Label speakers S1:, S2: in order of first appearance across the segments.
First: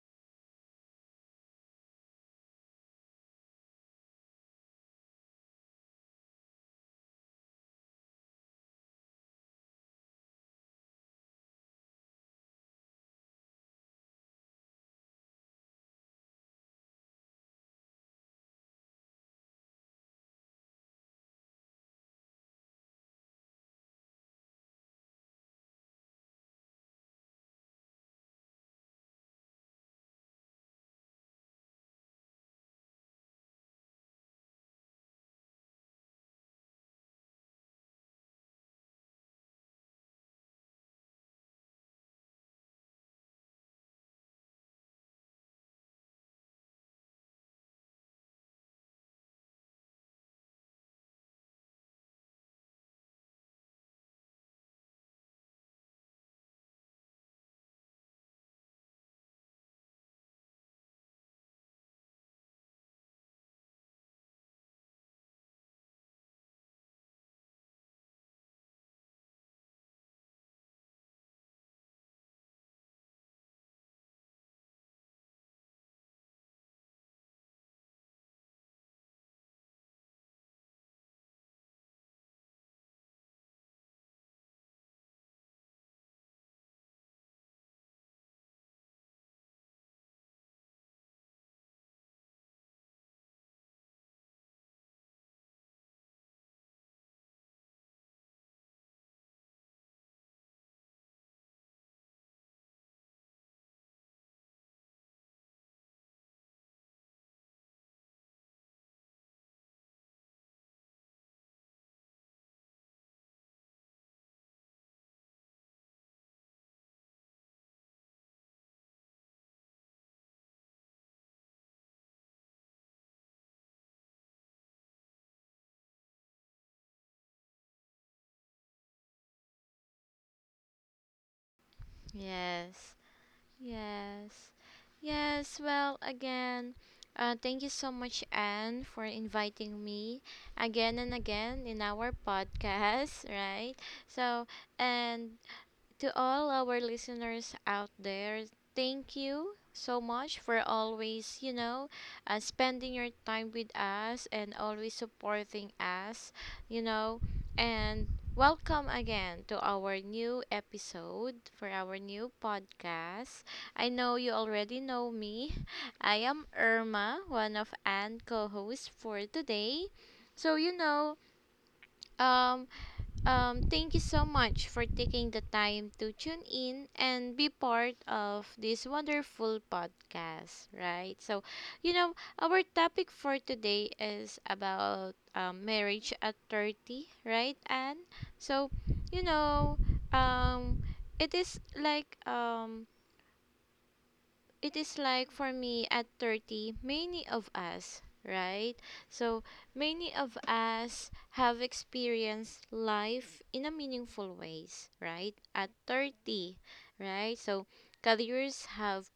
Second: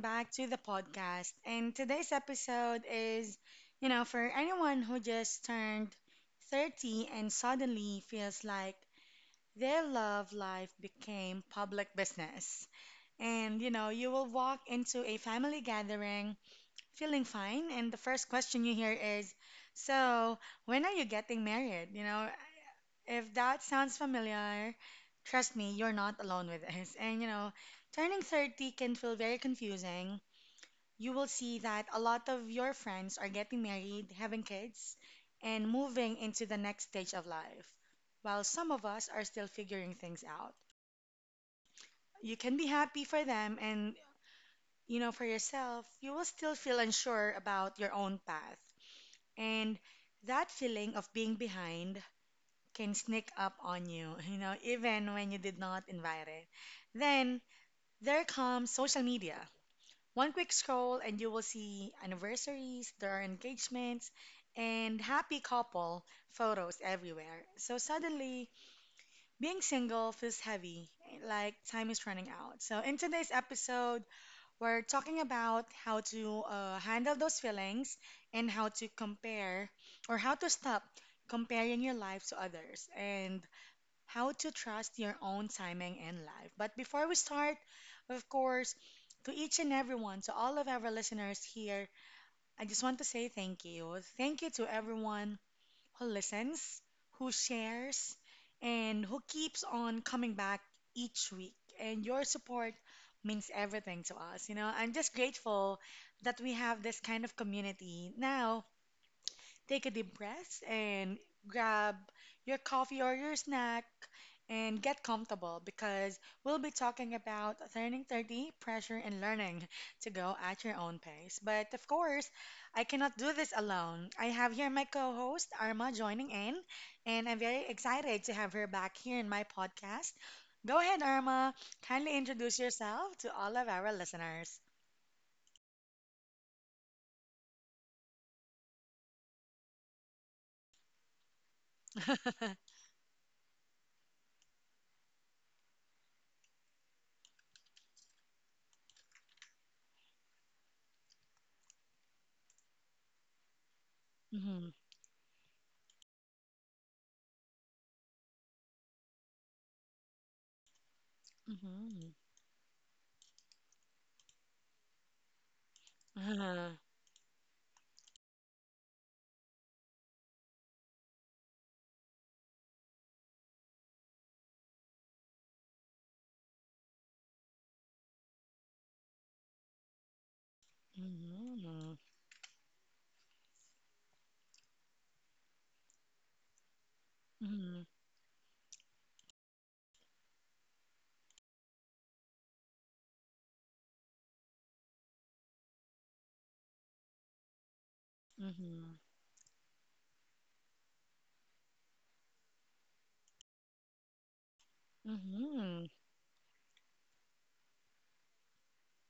S1: back to the podcast. And today's episode is, for anyone who just turned 30 and suddenly feels like their love life became public business. And, you will walk into a family gathering feeling fine, and the first question you hear is, so, when are you getting married? If that sounds familiar, trust me, you're not alone with this. And turning 30 can feel very confusing. You will see that a lot of your friends are getting married, having kids, and moving into the next stage of life, while some of us are still figuring things out. You can be happy for them, and for yourself, you will still feel unsure about your own path. And that feeling of being behind can sneak up on you, you know, even when you did not invite it. Then there comes social media. One quick scroll and you will see anniversaries, there are engagements, and happy couple photos everywhere. So suddenly, being single feels heavy, like time is running out. So in today's episode, we're talking about how to handle those feelings and how to compare or how to stop comparing your life to others and how to trust your own timing in life. But before we start, of course, to each and everyone, to all of our listeners here, I just want to say thank you. Thank you to everyone who listens, who shares, and who keeps on coming back each week. And your support means everything to us. I'm just grateful that we have this kind of community now. Take a deep breath and grab your coffee or your snack and get comfortable because we'll be talking about turning 30, pressure, and learning to go at your own pace. But of course, I cannot do this alone. I have here my co host, Arma, joining in, and I'm very excited to have her back here in my podcast. Go ahead, Arma. Kindly introduce
S2: Yes,
S1: yourself to all of our
S2: yes,
S1: listeners.
S2: yes. Well, again, thank you so much, Anne, for inviting me again and again in our podcast, right? So, and to all our listeners out there, thank you so much for always, you know, spending your time with us and
S1: Mm-hmm.
S2: always supporting us, you know, and welcome again to our new episode for our
S1: Mm-hmm.
S2: new podcast. I know you already know me. I am
S1: Uh-huh.
S2: Irma, one of Anne co-hosts for today. So you know, um thank you so much for taking the time to tune in and be part of this wonderful podcast, right? So, you know, our topic for today is about marriage at 30, right?
S1: Mm-hmm.
S2: And so, you know, um, it is like um, it is like for me at 30, many of us, right?
S1: Mhm.
S2: So many of us have experienced life in a meaningful ways, right, at
S1: Mhm.
S2: 30, right? So careers have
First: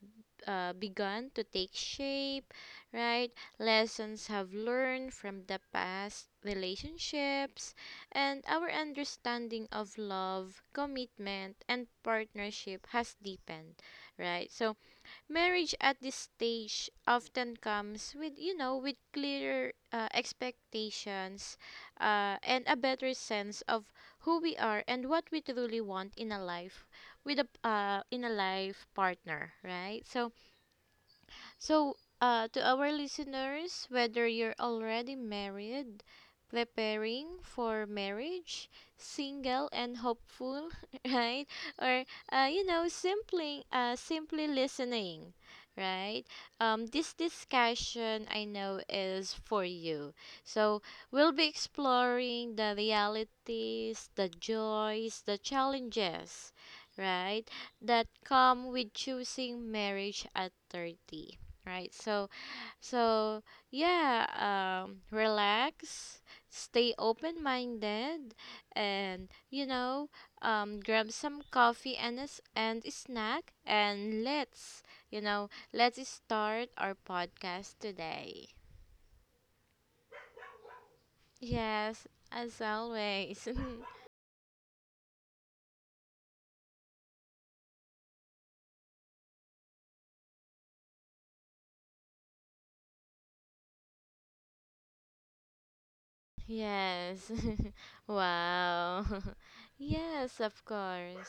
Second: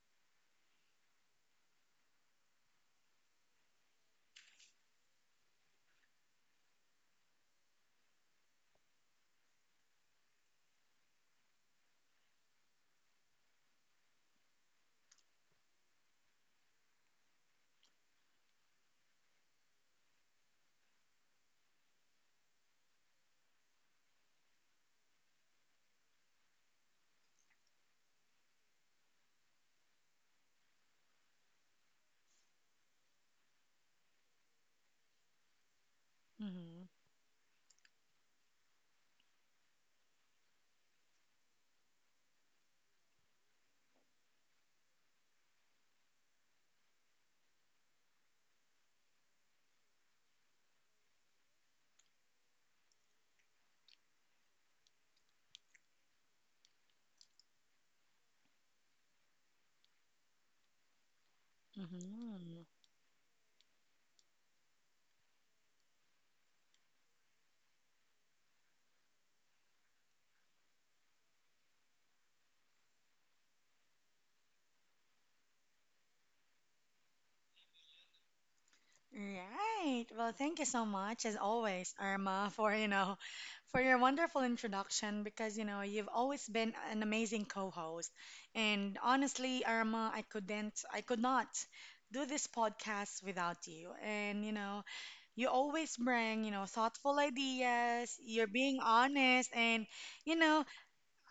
S2: begun to take shape, right? Lessons have learned from the past relationships, and our understanding of love, commitment and partnership has deepened, right? So marriage at this stage often comes with, you know, with clearer expectations and a better sense of who we are and what we truly want in a life with a life partner, right? So, to our listeners, whether you're already married,
S1: Mhm.
S2: preparing for marriage, single and hopeful, right? Or you know, simply listening, right? This discussion I know is for you. So we'll be exploring the realities, the joys, the challenges, right? that come with choosing marriage at 30. Right. So
S1: Mhm.
S2: so yeah, relax, stay open-minded, and you know, grab some coffee and a snack, and let's, you know, let's start our podcast today.
S1: Right. Well, thank you so much, as always,
S2: Yes,
S1: Irma,
S2: as
S1: for
S2: always.
S1: for your wonderful introduction. Because you've always been an amazing co-host, and honestly, Irma, I could not do this podcast without you. And you always bring thoughtful
S2: Yes.
S1: ideas. You're being
S2: Wow.
S1: honest, and you
S2: Yes,
S1: know,
S2: of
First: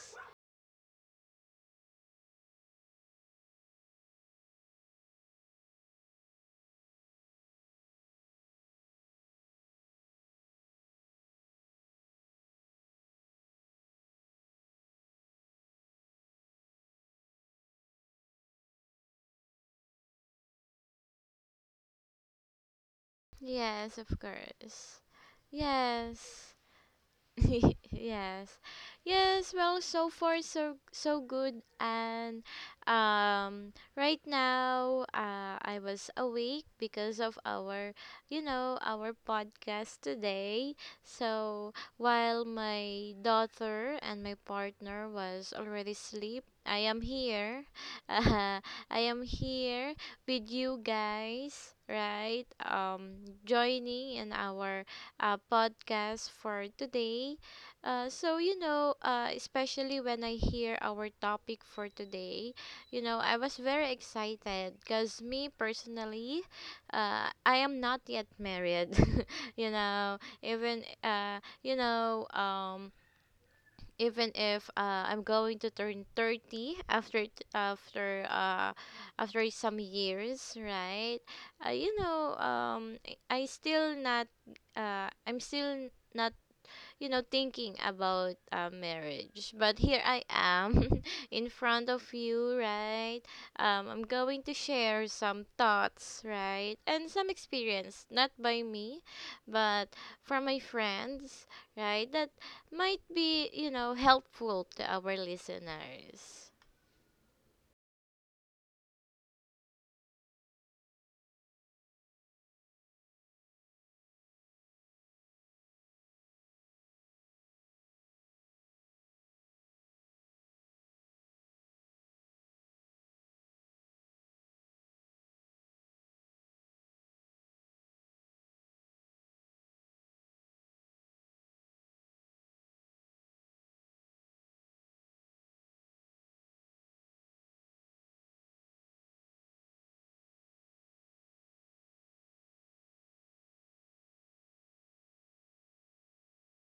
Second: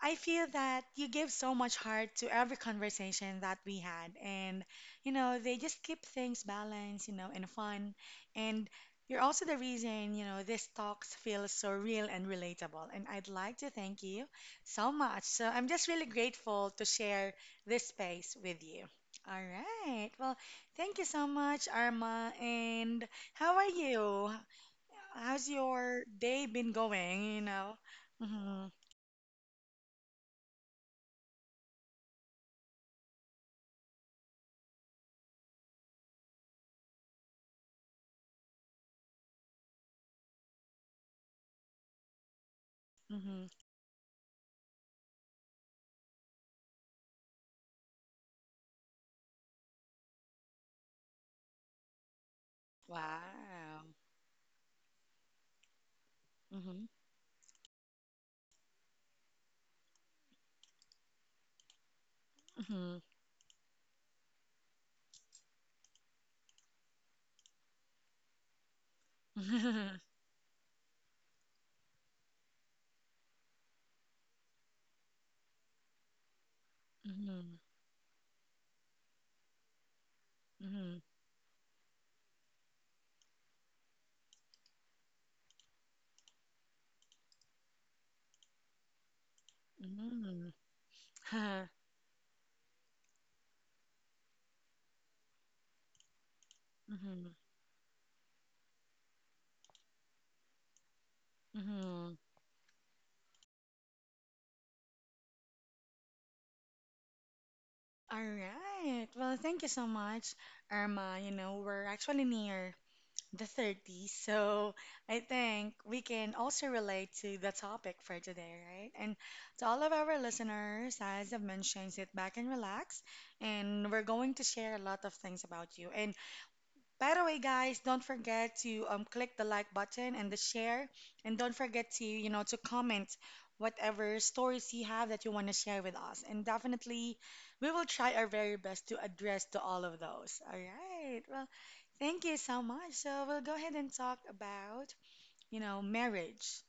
S1: I feel that you give so much heart to every conversation that we had. And, they just keep things balanced, and fun. And you're also the reason, these talks feel so real and relatable. And I'd like to thank you so much. So I'm just really grateful to share this space with you. All right. Well, thank you so much, Arma. And how are
S2: Yes, of
S1: you?
S2: course.
S1: How's your
S2: Yes.
S1: day been going?
S2: yes
S1: Mm-hmm.
S2: yes. Well, so far so good. And um right now, I was awake because of our, you know, our podcast today. So while my
S1: Mm-hmm.
S2: daughter and my partner was already asleep, I am here. uh, I am here with you guys, right? Um,
S1: Wow.
S2: joining in our podcast for
S1: Mm-hmm.
S2: today. So, you know, especially when I hear our topic for today,
S1: Mm-hmm.
S2: you know, I was very excited because, me personally, I am not yet married. You
S1: Mm-hmm.
S2: know, even, you know, even if I'm going to turn 30 after after some years,
S1: Mm-hmm.
S2: right? You know, I still not, I'm still not, you know, thinking about marriage. But here I
S1: Mm-hmm.
S2: am in
S1: Huh.
S2: front of you, right? I'm going to share some thoughts, right? And
S1: Mm-hmm.
S2: some experience, not by me, but from my friends, right?
S1: Mm-hmm.
S2: That might be, you know, helpful to our listeners.
S1: All right. Well, thank you so much, Irma. You know, we're actually near the 30s, so I think we can also relate to the topic for today, right? And to all of our listeners, as I've mentioned, sit back and relax, and we're going to share a lot of things about you. And by the way, guys, don't forget to click the like button and the share, and don't forget to to comment whatever stories you have that you want to share with us. And definitely, we will try our very best to address to all of those. All right. Well, thank you so much. So we'll go ahead and talk about marriage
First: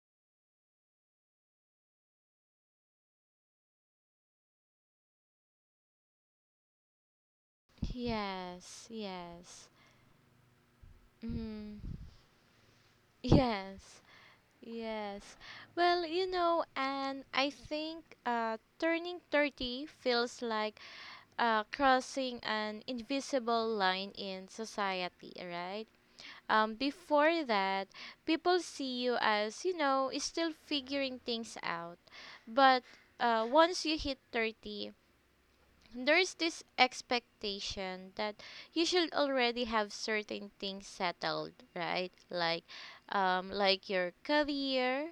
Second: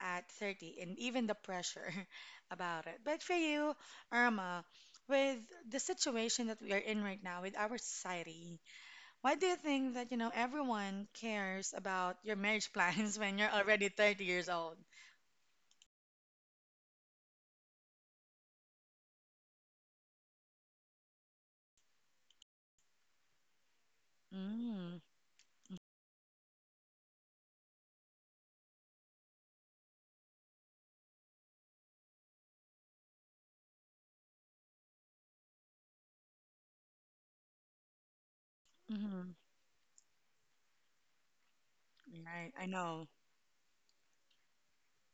S1: at 30 and even the pressure about it. But for you, Irma, with the situation that we are in right now with our society,
S2: Yes,
S1: why do you
S2: yes.
S1: think that, everyone cares
S2: Mm,
S1: about your marriage plans when you're already
S2: yes.
S1: 30 years old?
S2: Yes. Well, you know, and I think turning 30 feels like crossing an invisible line in
S1: Mm,
S2: society, right? Before that, people see you as, you know, still figuring things out. But once you hit 30, there's this expectation that you should
S1: mm-hmm.
S2: already have certain things settled, right?
S1: Right, I
S2: Like
S1: know.
S2: like your career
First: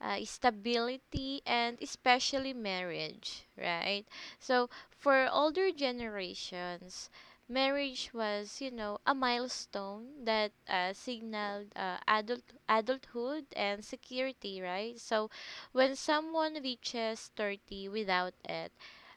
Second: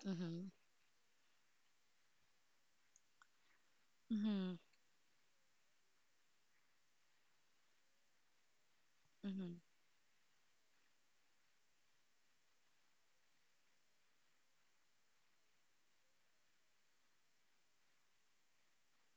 S1: Mm-hmm.
S2: stability, and especially marriage, right?
S1: Mm-hmm.
S2: So for older generations, marriage was, you know, a
S1: Mm-hmm.
S2: milestone that signaled adulthood and security, right? So when someone reaches 30 without it,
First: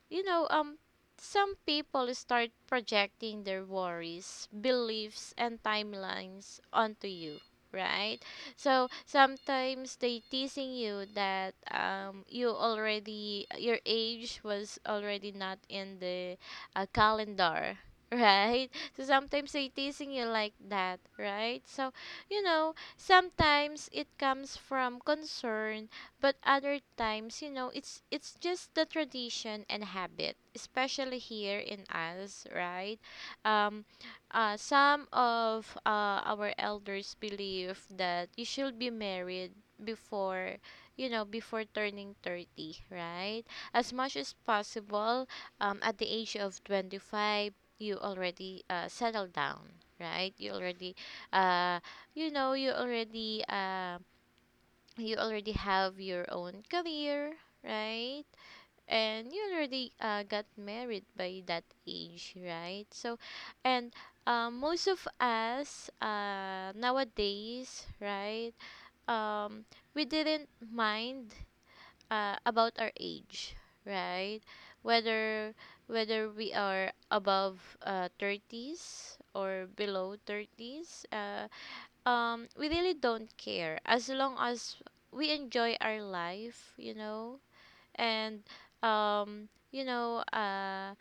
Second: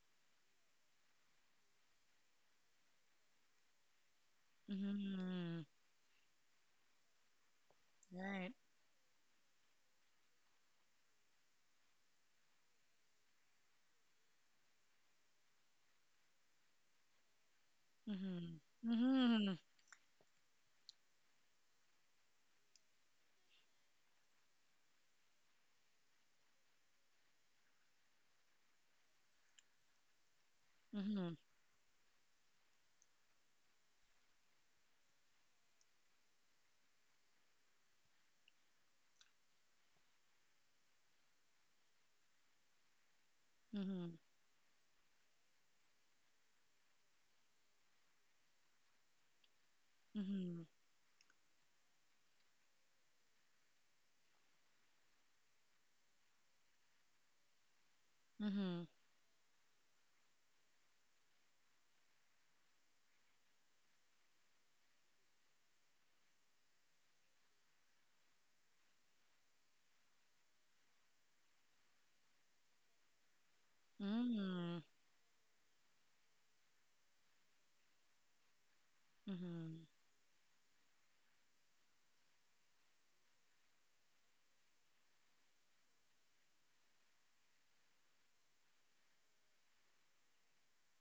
S2: you know, some people start projecting their worries, beliefs, and
S1: Mm-hmm.
S2: timelines onto you, right?
S1: Right.
S2: So sometimes they teasing you that, you already, your age was already not in the calendar,
S1: Mm-hmm.
S2: right? So sometimes
S1: Mm-hmm.
S2: they teasing you like that, right? So you know, sometimes it comes from concern, but other times, you know, it's just the tradition and habit, especially
S1: Mm-hmm.
S2: here in us, right? Um, some of our elders believe that you should be married before, you know, before turning 30, right? As
S1: Mm-hmm.
S2: much as possible, at the age of 25 you already settle down, right? You
S1: Mm-hmm.
S2: already uh you know you already um you already have your own career, right?
S1: Mm-hmm.
S2: And you already got married by that age, right? So, and most of us nowadays, right? Um, we didn't mind about our age, right?
S1: Mm-hmm.
S2: Whether whether we are above 30s
S1: Mm-hmm.
S2: or
S1: Mm-hmm.
S2: below 30s, we really don't care as long as we enjoy our life, you know. And um you know uh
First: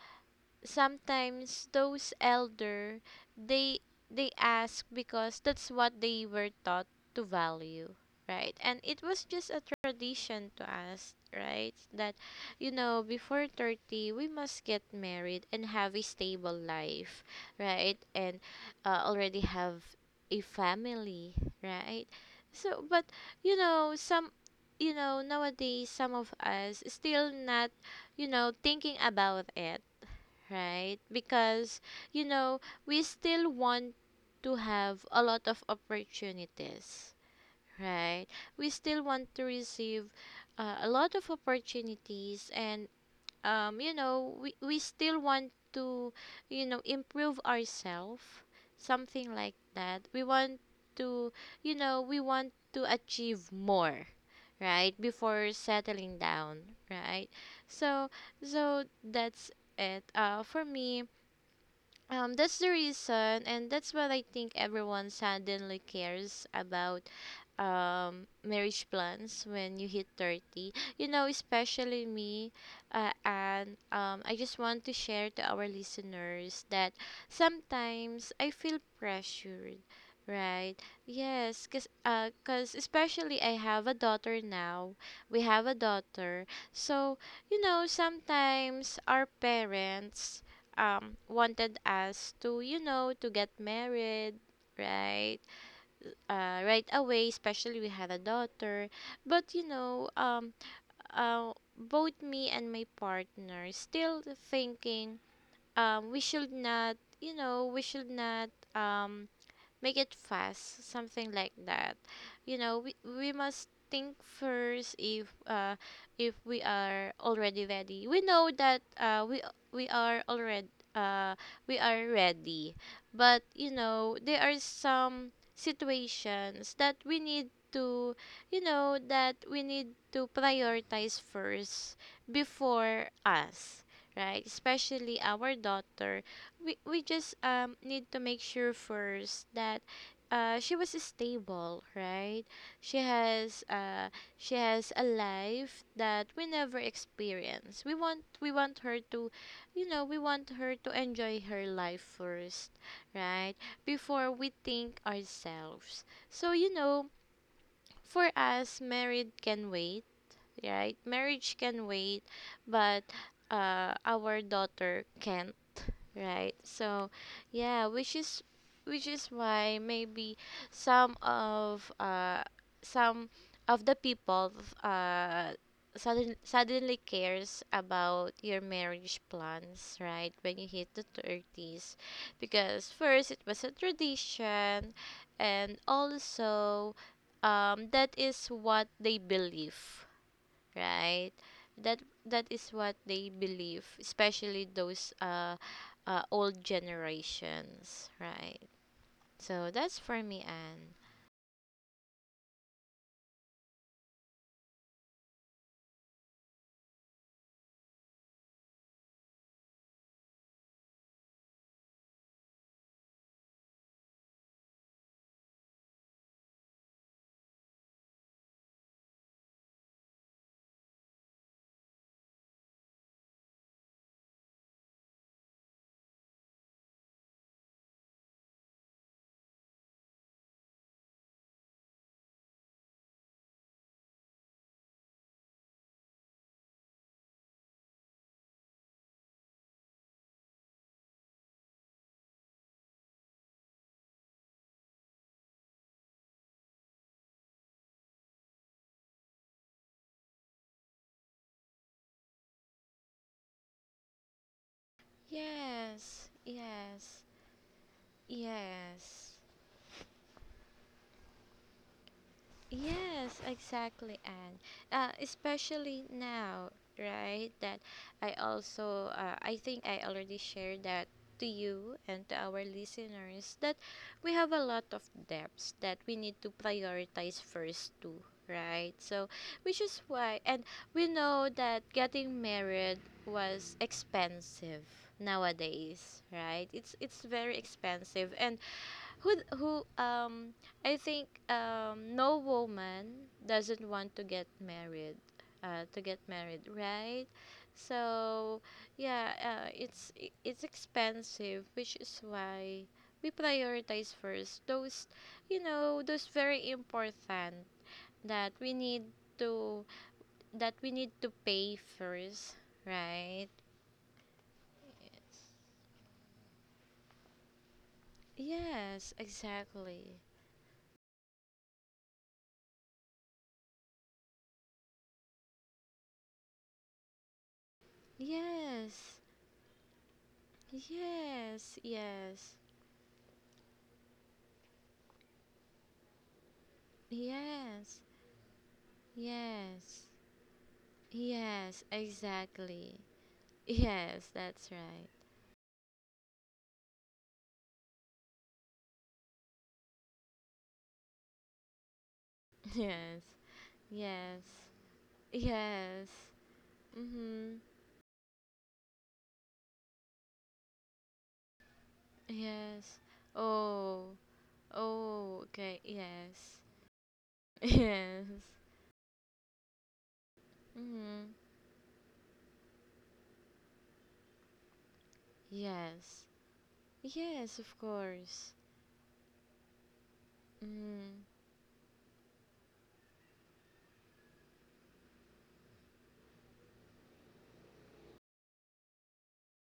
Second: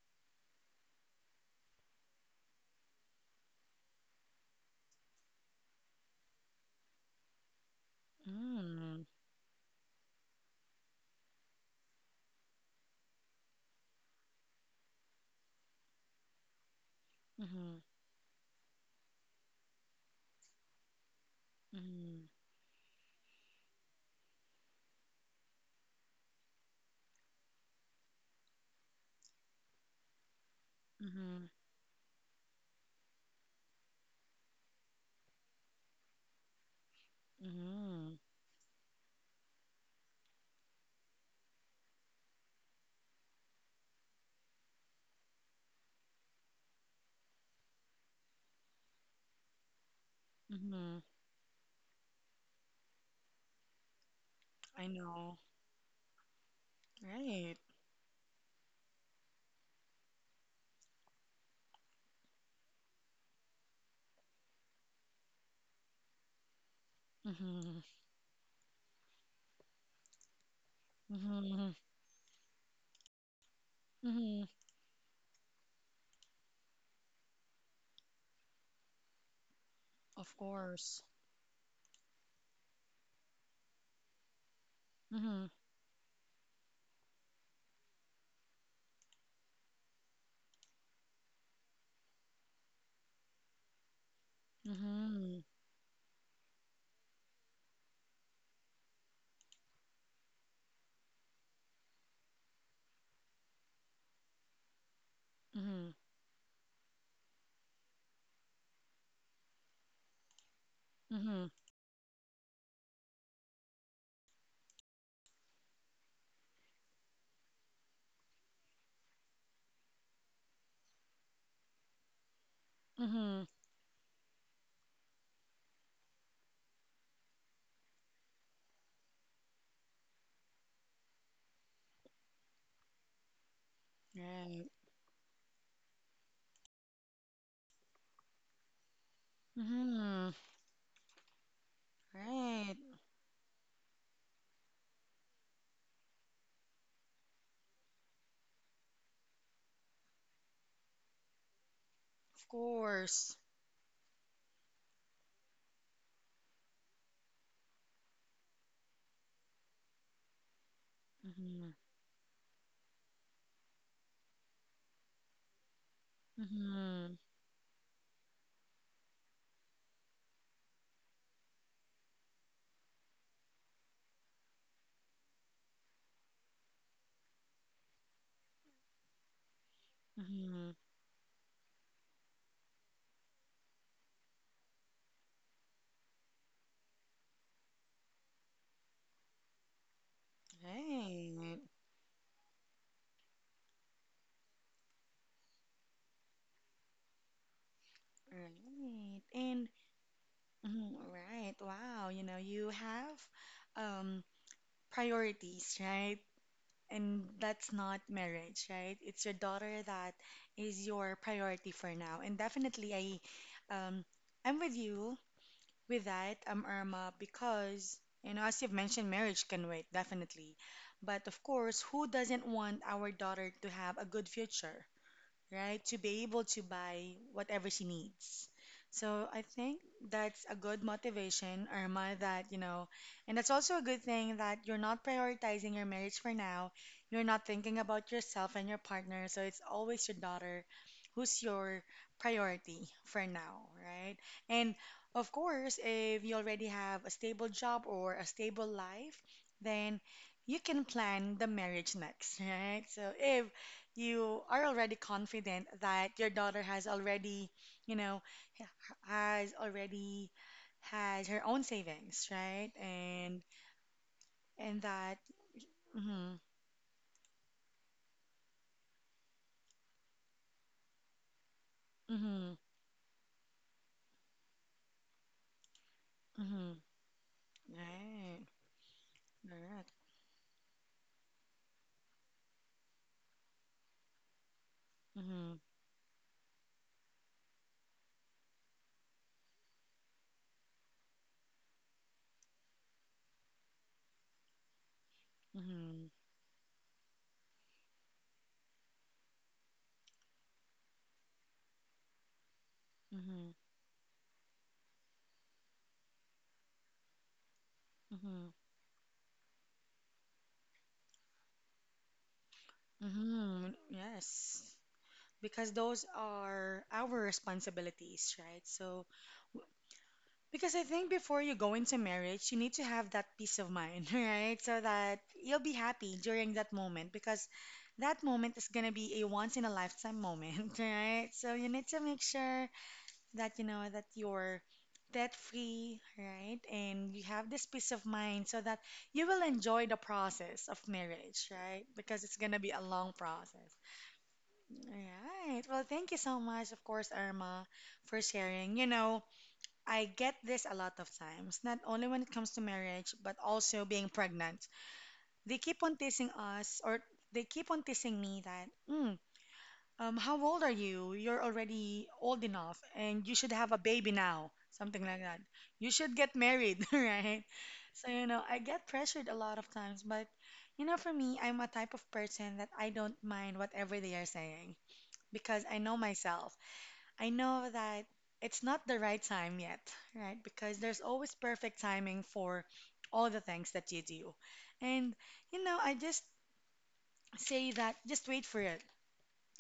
S2: sometimes those elder, they they ask because that's what they were taught to value, right? And it
S1: Mm-hmm.
S2: was just a tradition to us, right? That, you know, before 30 we must get married and have a stable life, right? And already have a family, right? So but, you know, some, you know, nowadays some of us still not, you know, thinking about it, right?
S1: Mm-hmm.
S2: Because, you know, we still want to have a lot of opportunities,
S1: Mm-hmm.
S2: right? We still want to receive a lot of opportunities, and, you know, we still want to, you know, improve ourselves, something like that. We want
S1: Mm-hmm.
S2: to, you know, we want to achieve more,
S1: I
S2: right,
S1: know.
S2: before settling down, right?
S1: Right.
S2: So so that's it, for me. Um, that's the reason, and that's what I think everyone suddenly cares about,
S1: Mm-hmm.
S2: um, marriage plans when you hit 30, you know,
S1: Mm-hmm.
S2: especially me. And I
S1: Mm-hmm.
S2: just want to share to our listeners that sometimes I feel pressured,
S1: Of
S2: right?
S1: course.
S2: Yes, because 'cause especially I have a daughter now, we have a daughter. So you know, sometimes our parents wanted us to, you know, to get married, right?
S1: Mm-hmm.
S2: Right away, especially we had a daughter. But you know, both me and my partner still thinking,
S1: Mm-hmm.
S2: we should not, you know, we should not, um, make it fast, something like
S1: Mm-hmm.
S2: that. You know, we must think first if we are already ready. We know that we are already uh we are ready. But
S1: Mm-hmm.
S2: you know, there are some situations that we need to, you know, that we need to prioritize first before us, right?
S1: Right.
S2: Especially our daughter, we just need to make sure first that
S1: Mm-hmm.
S2: she was stable, right?
S1: Right.
S2: She has she has a life that we never experience. We want her to, you know, we want her to enjoy her life
S1: Of
S2: first,
S1: course.
S2: right, before we think ourselves. So you know, for us, married can wait, right? Marriage
S1: Mm-hmm.
S2: can wait. But our daughter can. Right. So,
S1: Mm-hmm.
S2: yeah, which is why maybe some of uh some of the people uh suddenly cares about your marriage plans, right? When you
S1: Mm-hmm.
S2: hit the 30s, because first it was a tradition, and also, um, that is what they believe, right?
S1: Right.
S2: That that is what they believe, especially those old generations, right?
S1: Right.
S2: So
S1: And
S2: that's for me. And
S1: mhm, right. Wow. You know, you have um priorities, right? And that's not marriage, right? It's your daughter that is your priority for now. And definitely I um I'm with you. With that, Irma, because, as you've mentioned, marriage can wait, definitely. But of course, who doesn't want our daughter to have a good future, right? To be able to buy whatever she needs. So I think that's a good motivation, Irma, that, and that's also a good thing that you're not prioritizing your marriage for now. You're not thinking about yourself and your partner. So it's always your daughter who's your priority for now, right? And of course, if you already have a stable job or a stable life, then you can plan the marriage next, right? So if you are already confident that
S2: yes,
S1: your daughter
S2: yes,
S1: you know,
S2: yes.
S1: has already has her own savings, right?
S2: Yes, exactly. And
S1: And that,
S2: especially
S1: mm-hmm,
S2: now, right? That I also, I think I already shared that to you and to
S1: mm-hmm,
S2: our listeners, that we have a lot of debts that we need to
S1: mm-hmm,
S2: prioritize first too,
S1: right,
S2: right? So, which
S1: right,
S2: is why, and we know that getting married was expensive
S1: mm-hmm,
S2: nowadays, right? It's very expensive. And who d- who I think no woman doesn't want to get married,
S1: mm-hmm,
S2: right? So yeah, it's expensive, which is why we
S1: mm-hmm,
S2: prioritize first those, you know, those very important that
S1: mm-hmm,
S2: we need to, that we need to pay first, right?
S1: mm-hmm, yes, because those are our responsibilities, right?
S2: Yes,
S1: So
S2: exactly.
S1: because I think before you go into marriage, you need to have that peace of mind, right? So that you'll be happy during that moment because that moment is going to
S2: Yes.
S1: be a once in a lifetime moment, right? So you
S2: Yes,
S1: need to make
S2: yes.
S1: sure that that you're debt free, right? And you have this
S2: Yes,
S1: peace of mind so that you will enjoy the
S2: yes,
S1: process of marriage,
S2: yes,
S1: right? Because it's going to be a
S2: exactly.
S1: long process.
S2: Yes, that's right.
S1: All right. Well, thank you so much, of course, Irma, for sharing. You know, I get this a lot of times, not only when it comes to
S2: Yes,
S1: marriage, but also being
S2: yes,
S1: pregnant. They keep on
S2: yes.
S1: teasing us, or they
S2: Mm-hmm.
S1: keep on teasing me that, how old are you? You're already old enough,
S2: Yes.
S1: and you should have a
S2: Oh,
S1: baby now, something like
S2: oh,
S1: that.
S2: okay,
S1: You should get
S2: yes.
S1: married, right? So,
S2: Yes.
S1: I get pressured a lot of times, but, for
S2: Mm-hmm.
S1: me, I'm a type of person that I don't mind whatever they are saying because I know
S2: Yes.
S1: myself. I
S2: Yes, of
S1: know that
S2: course.
S1: it's not the right time yet, right? Because there's
S2: Mm.
S1: always perfect timing for all the things that you do. And, I just say that just wait for it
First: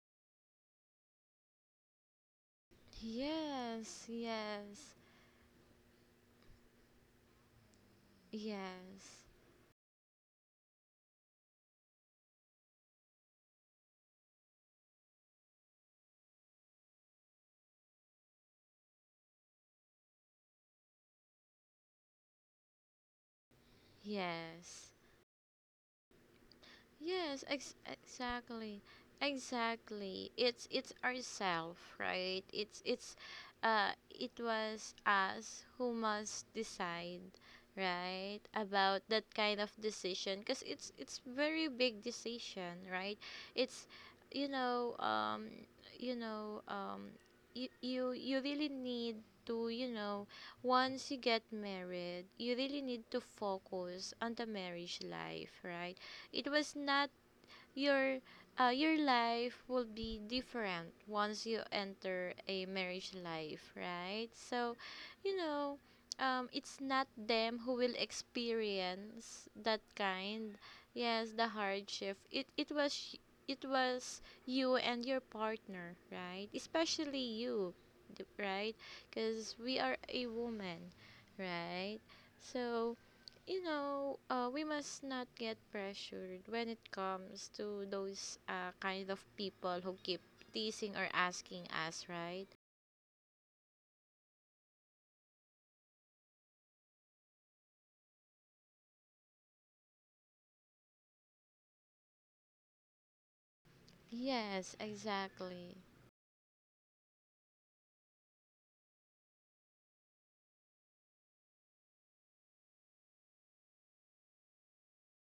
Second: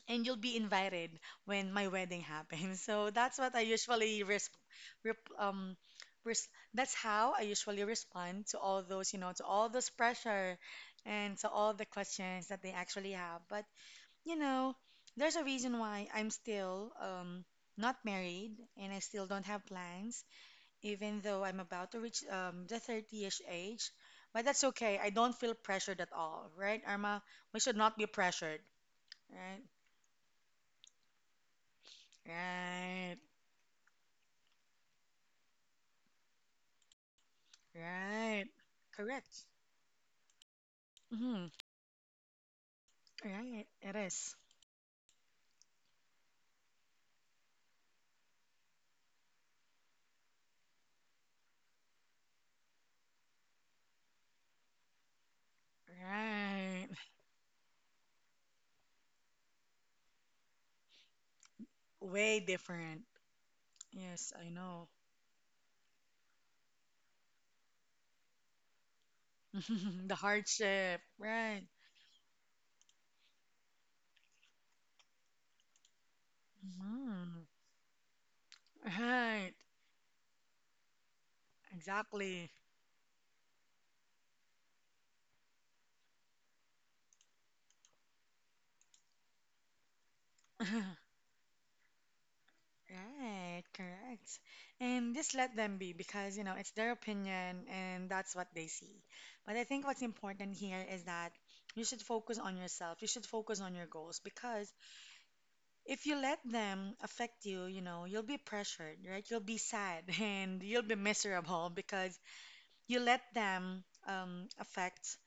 S1: and you'll be invited when my wedding happens. So that's what I
S2: Yes,
S1: usually resp
S2: yes,
S1: rep res that's how I usually respond to all those,
S2: yes,
S1: to all those pressure and to all the questions that they actually have. But you know, there's a reason why I'm still not married and I still don't have plans, even though I'm about to reach the 30-ish age. But that's
S2: yes.
S1: okay. I don't feel pressured at all, right, Irma?
S2: Yes,
S1: We should not be pressured,
S2: exactly.
S1: right?
S2: Exactly. It's ourself, right? It's
S1: Right,
S2: it was us who must decide, right?
S1: right.
S2: About that
S1: Correct.
S2: kind of decision, because it's
S1: Mm-hmm.
S2: very big decision, right?
S1: Right,
S2: It's,
S1: it is.
S2: you know, um, you really need to, you know, once you get married, you really need to focus on the marriage life, right? It was
S1: Right.
S2: not your, your life will be different once you enter
S1: Way
S2: a
S1: different.
S2: marriage life, right?
S1: Yes, I
S2: So,
S1: know.
S2: you know, it's not them who will experience that
S1: The
S2: kind.
S1: hardship,
S2: Yes, the
S1: right?
S2: hardship. It was you and your partner, right? Especially
S1: Mhm.
S2: you, right?
S1: Right.
S2: Because we are a woman, right?
S1: Exactly.
S2: So you know, we must not get pressured when it comes to those kind of people who keep teasing or asking us, right?
S1: Right, correct. And just let them be because, it's their opinion and that's what they see. But I think what's important here is that you should focus on yourself. You should focus on your goals because
S2: Yes, exactly.
S1: if you let them affect you, you'll be pressured, right? You'll be sad and you'll be miserable because you let them affect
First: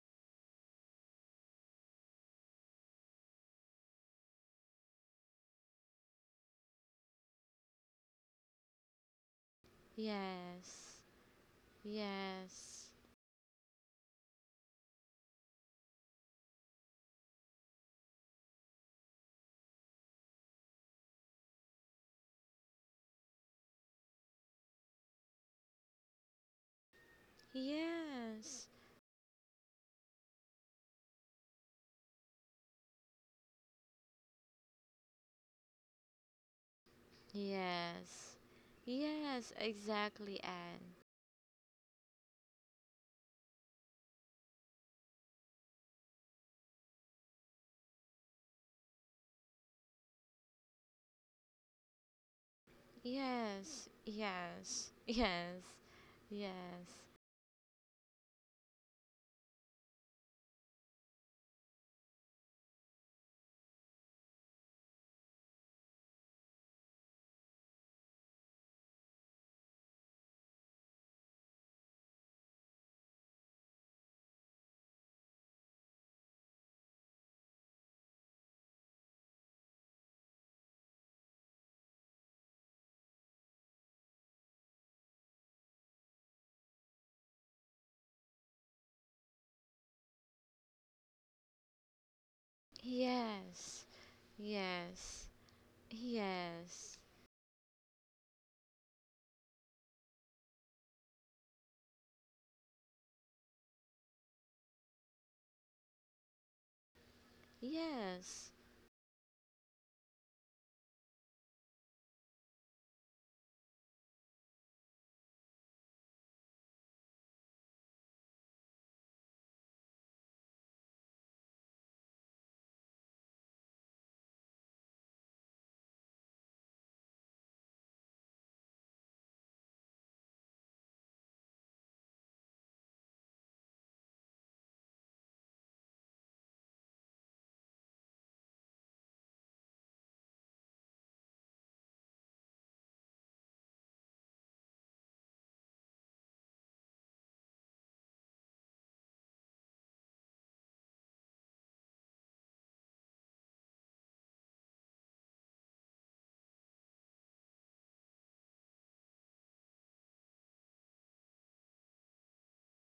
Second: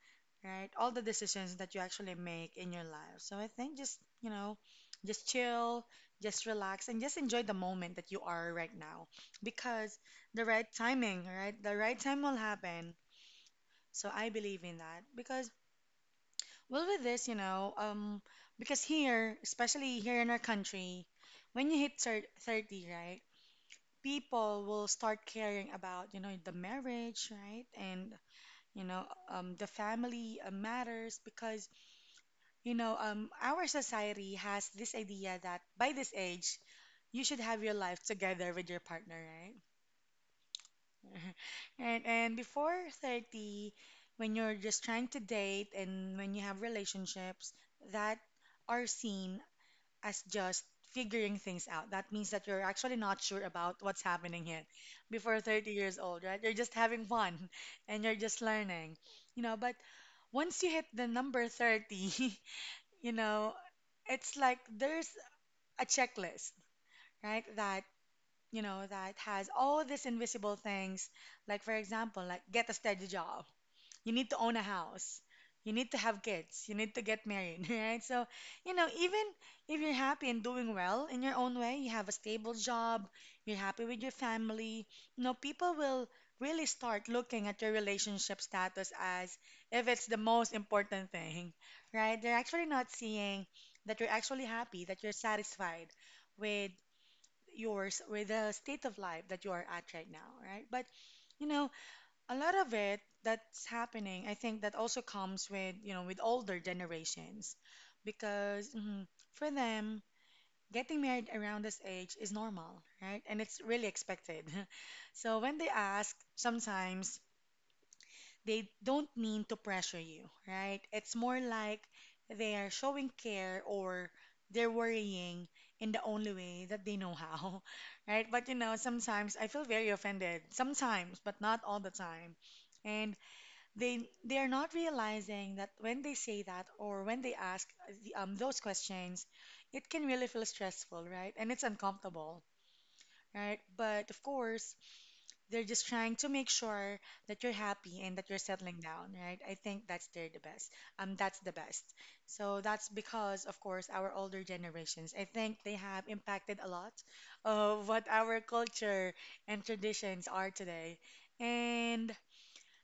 S1: right all the decisions that you actually make in your life. So I think just just chill, just relax and just enjoy the moment that you are right now because the right
S2: Yes.
S1: timing, right, the right time will
S2: Yes.
S1: happen. So I believe in that because, well, with this, because here, especially here in our country, when you hit 30, right, people will start caring about the marriage, right, and
S2: Yes.
S1: you know the family matters because our society has this idea that by this age you should have your life
S2: Yes.
S1: together with your partner,
S2: Yes,
S1: right?
S2: exactly, Anne.
S1: And before 30, when you're just trying to date and when you have relationships that are seen as just figuring things out. That means that you're actually not sure about
S2: Yes.
S1: what's happening yet
S2: Yes.
S1: before
S2: Yes.
S1: 30 years old, right?
S2: Yes.
S1: You're just having fun and you're just learning, you know. But once you hit the number 30, you know, it's like there's a checklist, right? That, that has all these invisible things. Like, for example, like get a steady job, you need to own a house, you need to have kids, you need to get married, right? So you know, even if you're happy and doing well in your own way, you have a stable job, you're happy with your family, you know, people will really start looking at your relationship status as if it's the most important thing. Right, they're actually not seeing
S2: Yes.
S1: that you're actually happy, that you're
S2: Yes.
S1: satisfied with
S2: Yes.
S1: yours with the state of life that you are at right now, right? But you know, a lot of it that's happening, I think that also comes with, you know, with older generations
S2: Yes.
S1: because for them, getting married around this age is normal, right? And it's really expected. So when they ask, sometimes they don't mean to pressure you, right? It's more like they are showing care or they're worrying in the only way that they know how, right? But you know, sometimes I feel very offended, sometimes, but not all the time. And they are not realizing that when they say that or when they ask those questions, it can really feel stressful, right? And it's uncomfortable, right? But of course, they're just trying to make sure that you're happy and that you're settling down, right? I think that's they're the best. That's the best. So that's because, of course, our older generations, I think they have impacted a lot of what our culture and traditions are today. And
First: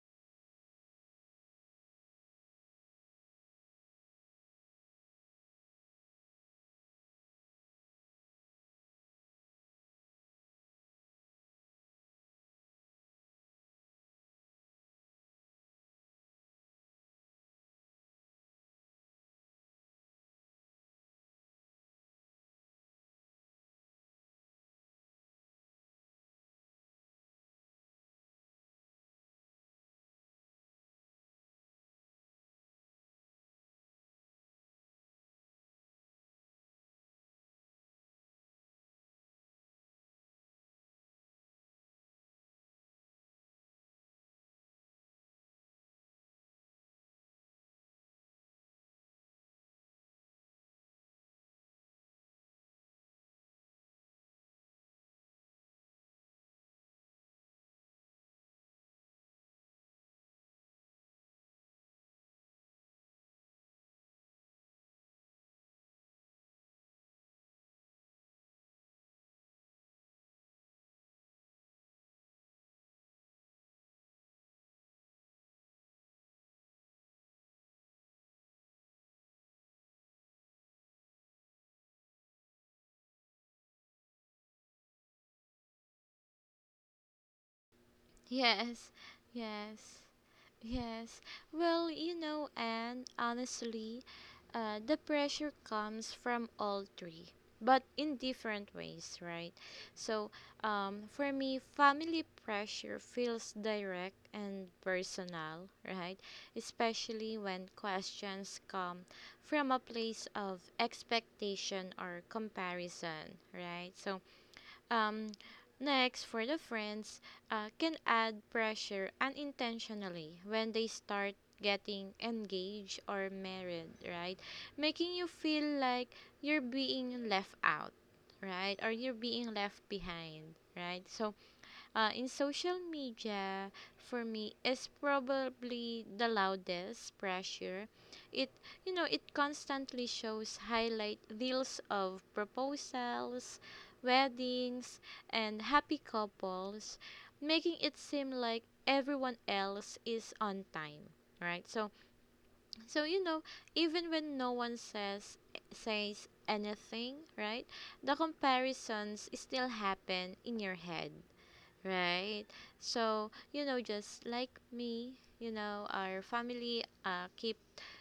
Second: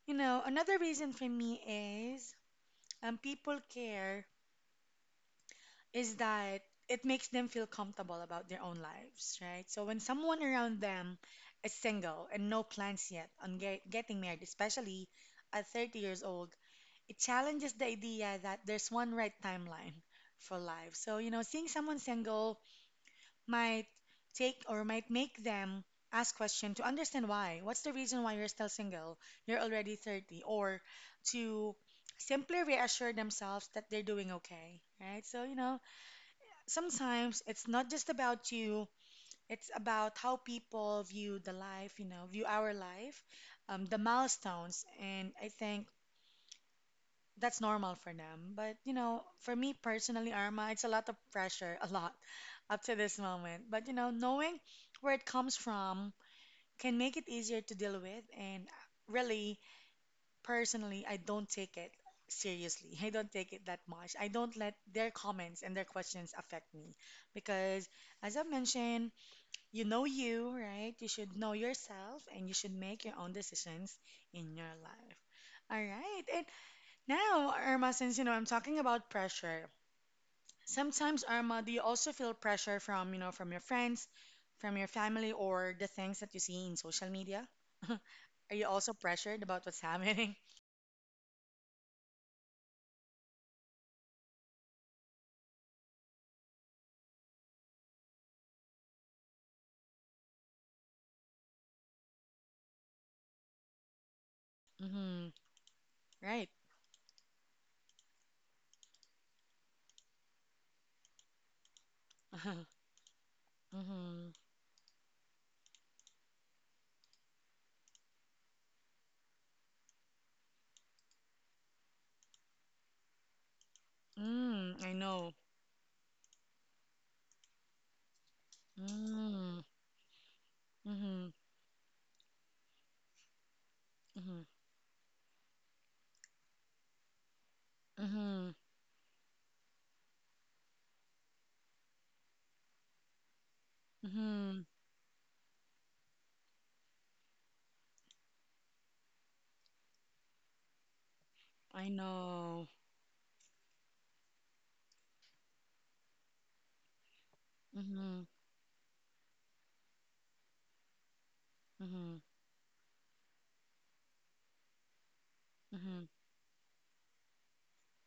S1: you know, another reason for me is people care is that it makes them feel comfortable about their own lives, right? So when someone around them is single and no plans yet on getting married, especially at 30 years old, it challenges the idea that there's one right timeline for life. So, you know, seeing someone single might take or might make them ask question to understand why. What's the reason why you're still single? You're already 30, or to simply reassure themselves that they're doing okay, right? So, you know, sometimes it's not just about you, it's about how people view the life, you know, view our life, the milestones. And I think that's normal for them. But, you know, for me personally, Arma, it's a lot of pressure, a lot up to this moment. But, you know, knowing where it comes from can make it easier to deal with. And really, personally, I don't take it seriously. I don't take it that much. I don't let their comments and their questions affect me. Because, as I've mentioned, you know you, right? You should know yourself and you should make your own decisions in your life. All right. And now, Irma, since you know I'm talking about pressure, sometimes Irma, do you also feel pressure from from your friends, from your family, or the things that you see in social media? Are you also
S2: Yes,
S1: pressured about what's
S2: yes,
S1: happening?
S2: yes. Well, you know, and honestly, the pressure comes from all three, but in different ways, right? So, for me, family pressure feels direct and
S1: Mm-hmm.
S2: personal, right?
S1: Right.
S2: Especially when questions come from a place of expectation or comparison, right?
S1: Mm-hmm.
S2: Um, Next, for the friends, can add pressure unintentionally when they start getting engaged or married, right?
S1: Mm, I
S2: Making you
S1: know.
S2: feel like you're being left out, right? Or you're being
S1: Mm,
S2: left behind, right?
S1: mm-hmm.
S2: In social media for
S1: Mm-hmm.
S2: me is probably the loudest pressure.
S1: Mm-hmm.
S2: It it constantly shows highlight reels of proposals,
S1: Mm-hmm.
S2: weddings, and happy couples, making it seem like everyone else is on time, right?
S1: I
S2: so
S1: know.
S2: so you know, even when no one says anything, right, the
S1: Mm-hmm.
S2: comparisons still happen in your head.
S1: Mm-hmm.
S2: Right. So, you know, just like me, you know,
S1: Mm-hmm.
S2: our family keep,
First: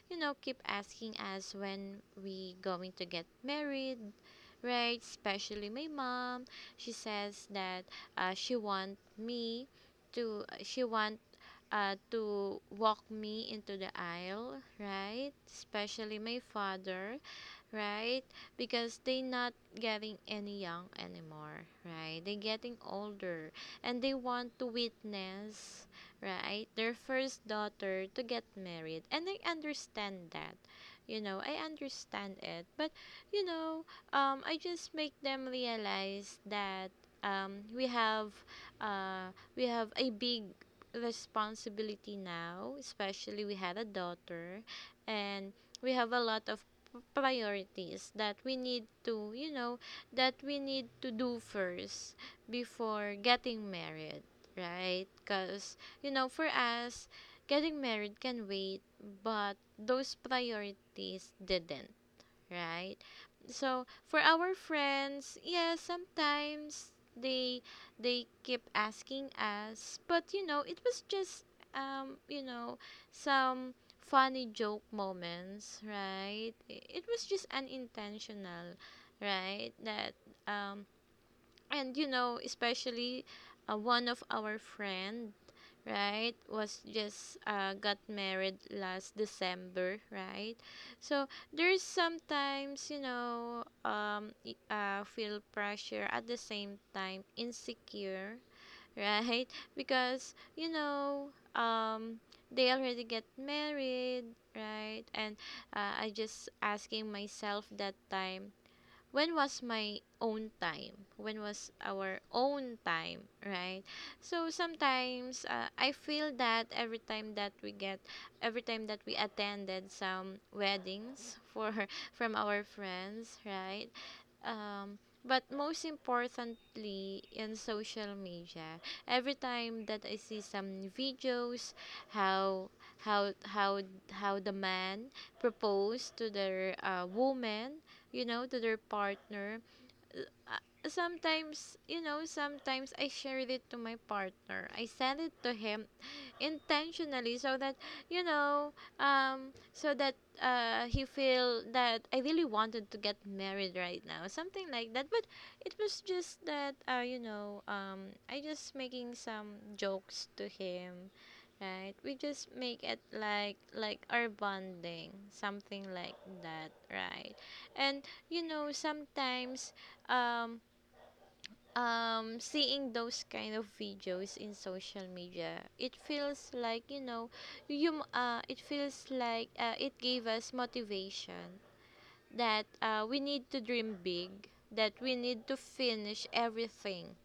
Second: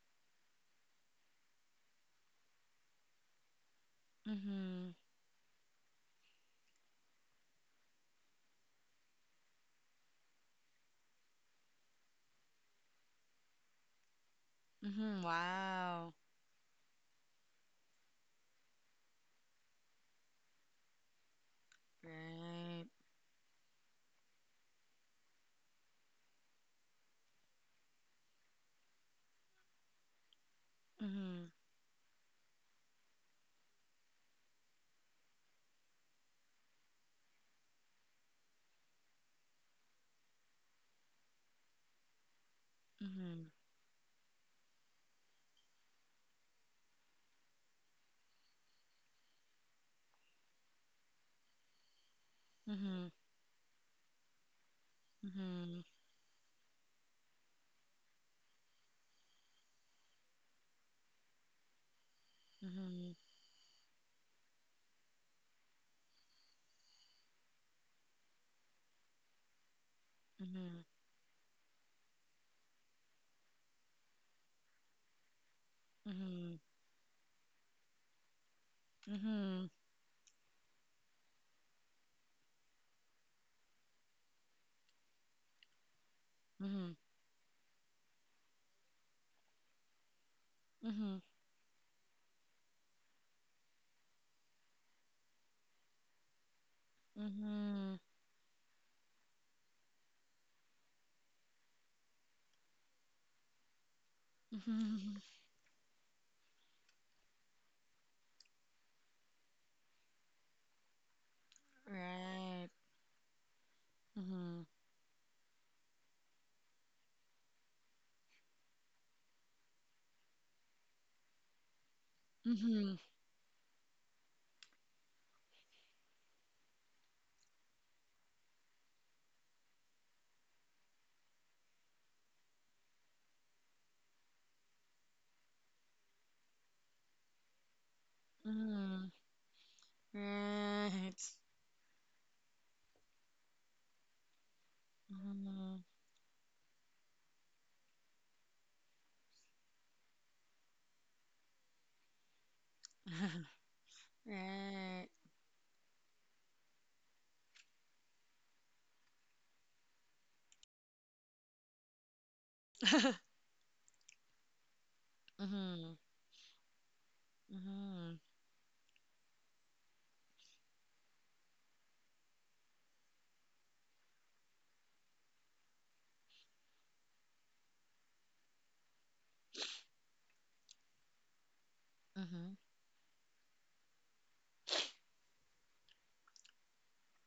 S2: you know, keep asking us when we going to get married,
S1: Mm-hmm.
S2: right? Especially my mom. She says that she want me to she want to walk me into the aisle,
S1: Mm-hmm.
S2: right?
S1: Wow.
S2: Especially my father, right? Because they not getting any young anymore, right? They getting
S1: Right.
S2: older and they want to witness, right? Their first daughter to get married. And I understand that. You know,
S1: Mm-hmm.
S2: I understand it. But, you know, I just make them realize that we have we have a big responsibility now,
S1: Mm-hmm.
S2: especially we had a daughter, and we have a lot of priorities that we need to, you know, that we need to do first
S1: Mm-hmm.
S2: before getting married, right? Because,
S1: Mhm,
S2: you know, for us, getting married can wait, but those priorities didn't, right?
S1: mhm,
S2: So for our friends, yeah, sometimes they keep asking us, but you know, it
S1: mhm,
S2: was just you know, some funny joke moments, right?
S1: mhm,
S2: It was just unintentional,
S1: mhm,
S2: right? That um and you know, especially one of our friend, right, was
S1: mhm,
S2: just got married last December, right?
S1: mhm,
S2: So there's sometimes, you know, feel pressure at the same time
S1: mhm,
S2: insecure right? Because you know, um they already get married, right?
S1: mhm.
S2: And I just asking myself that time, when was my own time? When was our
S1: Right.
S2: own time, right? So
S1: Mhm,
S2: sometimes, I feel that every time that we attended some weddings for from our
S1: mhm,
S2: friends, right? Um, but most importantly, in social media, every time that I see some videos, how how how how the man proposed to their woman, you know, to their
S1: mhm.
S2: partner. uh,
S1: Right.
S2: Sometimes, you know, sometimes I share it to my partner. I send it to
S1: Mhm.
S2: him intentionally so that you know, so that he feel that I really wanted to get married right now, something like
S1: Right.
S2: that. But it was just that you know, I just making some jokes to him, right? We just make it like our bonding, something
S1: Mhm,
S2: like that, right? And
S1: mhm,
S2: you know sometimes, um seeing those kind of videos in social media, it feels like, you know, it feels like, it gave us motivation
S1: mhm,
S2: that we need to dream big, that we need to finish everything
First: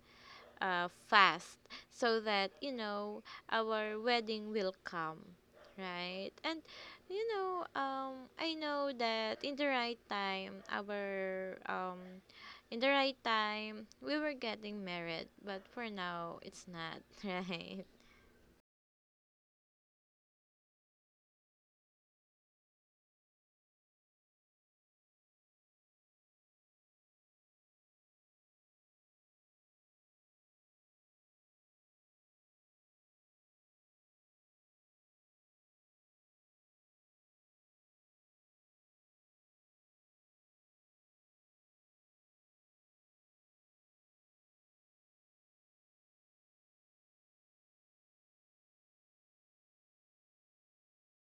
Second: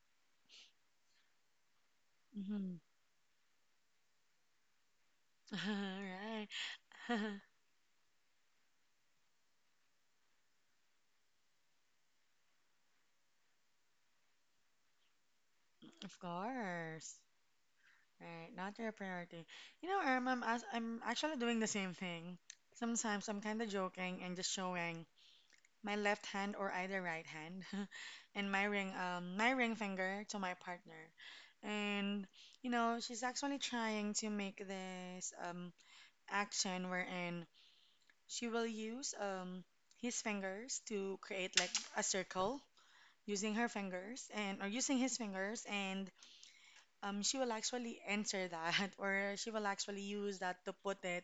S2: fast, so that you
S1: mhm.
S2: know, our wedding will come, right?
S1: Right.
S2: And you know, I know that in the right time our in the right time we were getting married, but for
S1: Of
S2: now it's not.
S1: course.
S2: Right?
S1: Right. Not your priority. You know, Irma, I'm, as- I'm actually doing the same thing. Sometimes I'm kind of joking and just showing my left hand or either right hand and my ring finger to my partner. And you know, she's actually trying to make this action wherein she will use his fingers to create like a circle using her fingers and or using his fingers, and she will actually enter that or she will actually use that to put it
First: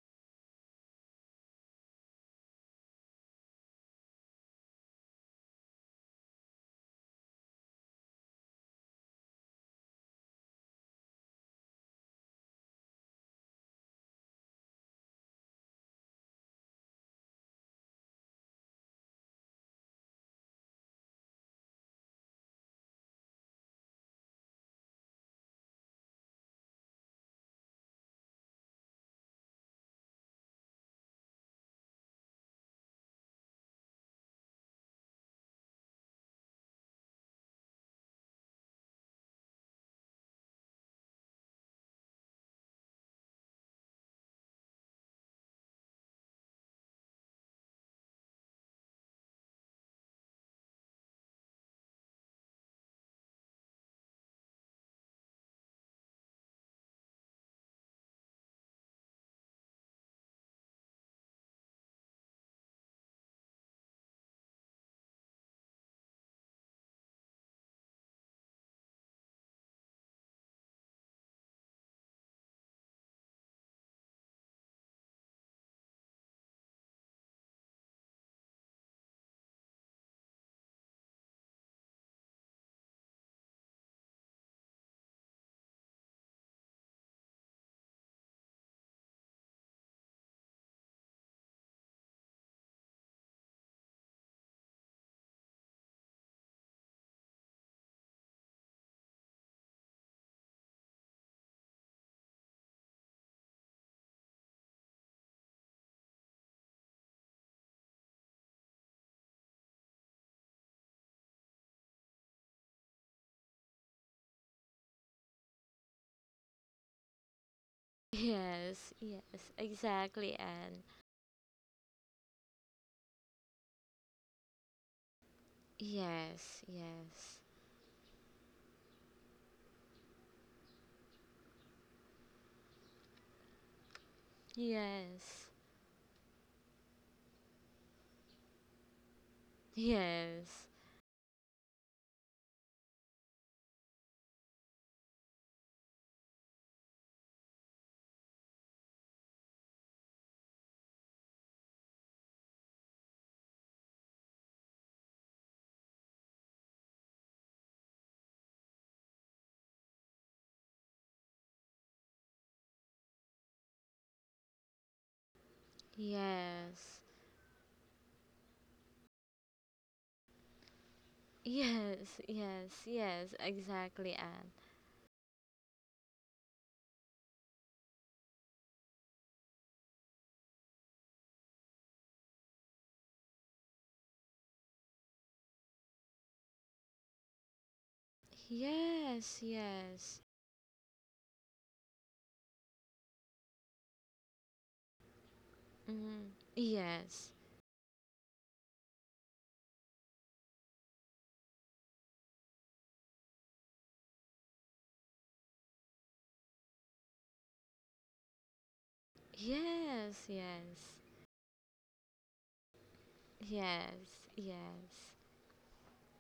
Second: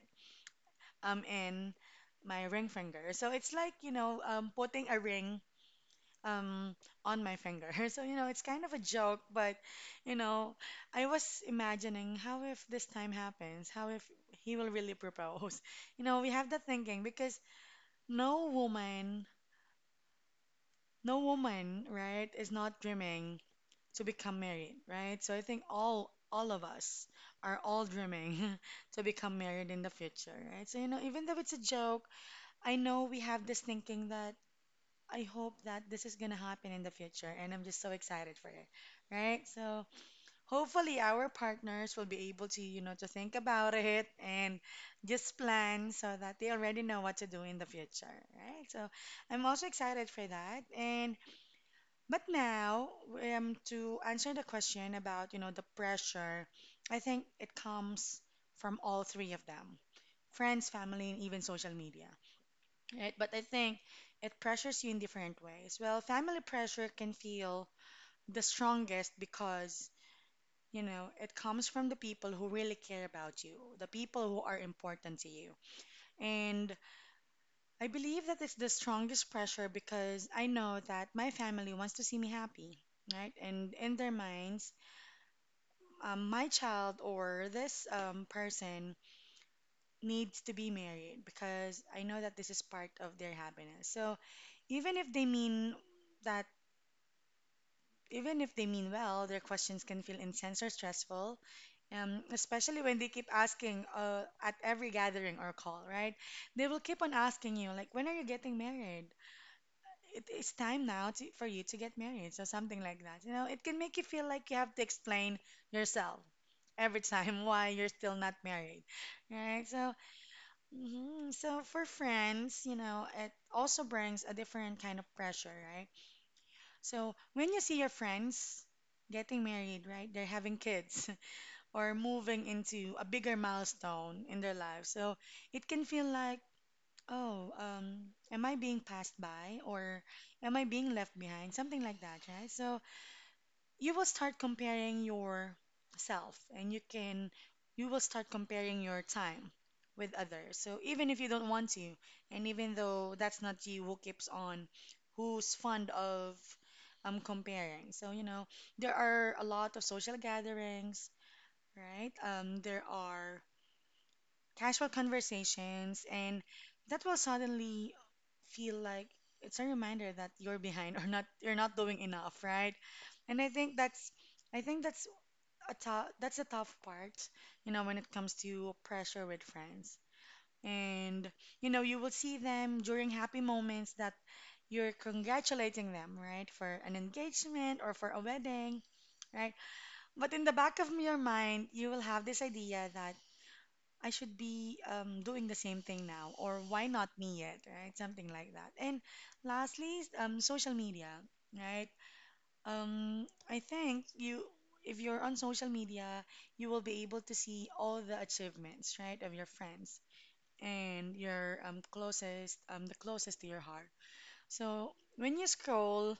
S1: in my ring finger. So it's like, you know, putting a ring um, on my finger. So, you know, it's kind of a joke, but, you know, I was imagining how if this time happens, how if he will really propose. You know, we have that thinking because no woman, no woman, right, is not dreaming to become married, right? So I think all of us are all dreaming to become married in the future, right? So you know, even though it's a joke, I know we have this thinking that I hope that this is gonna happen in the future, and I'm just so excited for it, right? So hopefully our partners will be able to, you know, to think about it and just plan so that they already know what to do in the future, right? So I'm also excited for that. And but now, to answer the question about, you know, the pressure, I think it comes from all three of them, friends, family, and even social media, right? But I think it pressures you in different ways. Well, family pressure can feel the strongest because, you know, it comes from the people who really care about you, the people who are important to you. And I believe that it's the strongest pressure because I know that my family wants to see me happy. Right, and in their minds, my child or this person needs to be married because I know that this is part of their happiness. So, even if they mean that Even if they mean well, their questions can feel intense or stressful, especially when they keep asking at every gathering or call, right? They will keep on asking you, like, when are you getting married? It's time now to, for you to get married, so something like that. You know, it can make you feel like you have to explain yourself every time why you're still not married,
S2: Yes, yes,
S1: right? So,
S2: exactly. And
S1: mhm, so for friends, you know, it also brings a different kind of pressure, right?
S2: yes,
S1: So
S2: yes,
S1: when you see your friends getting married, right? They're having kids or moving into a bigger milestone in their life. So
S2: yes,
S1: it can feel like, oh, am I being passed by or am I
S2: yes,
S1: being left behind? Something like that, right? So you will start comparing yourself and you will start comparing your time with others, so even if you don't want to, and even though that's not you who keeps on who's fond of comparing, so you know, there are a lot of social gatherings, right? There are casual conversations, and
S2: yes.
S1: that will suddenly feel like it's a reminder that you're behind or not you're not
S2: Yes,
S1: doing enough, right?
S2: yes, yes,
S1: And
S2: exactly. And
S1: I think that's a tough part, you know, when it comes to pressure with friends. And you know, you will see them during happy moments, that you're congratulating them, right, for an engagement or for a wedding,
S2: yes,
S1: right?
S2: yes.
S1: But in the back of your mind, you will have this idea that I should be doing the same thing
S2: Mm,
S1: now, or why not
S2: yes.
S1: me yet, right? Something like that. And lastly, social media, right? I think you, if you're on social media, you will be able to see all the achievements, right, of your friends
S2: Yes, yes.
S1: and your closest, the closest to your heart.
S2: Yes,
S1: So
S2: yes.
S1: when you scroll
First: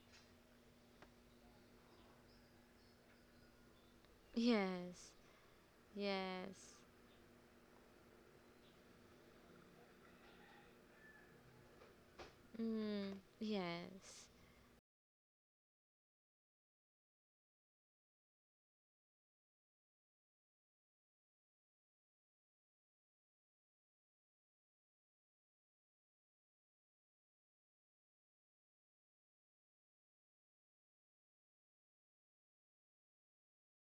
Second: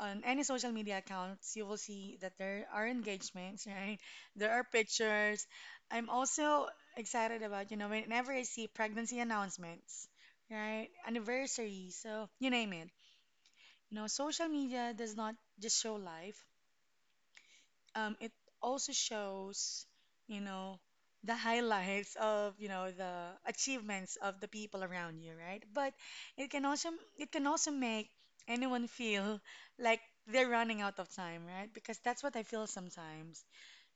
S1: on any social media accounts, you will see that there are engagements, right? There are
S2: Yes,
S1: pictures. I'm also
S2: yes.
S1: excited about, you know, whenever I see pregnancy announcements, right? Anniversary, so you name it.
S2: Mm,
S1: You know,
S2: yes.
S1: social media does not just show life, it also shows, you know, the highlights of, you know, the achievements of the people around you, right? But it can also it can also make anyone feel like they're running out of time, right? Because that's what I feel sometimes.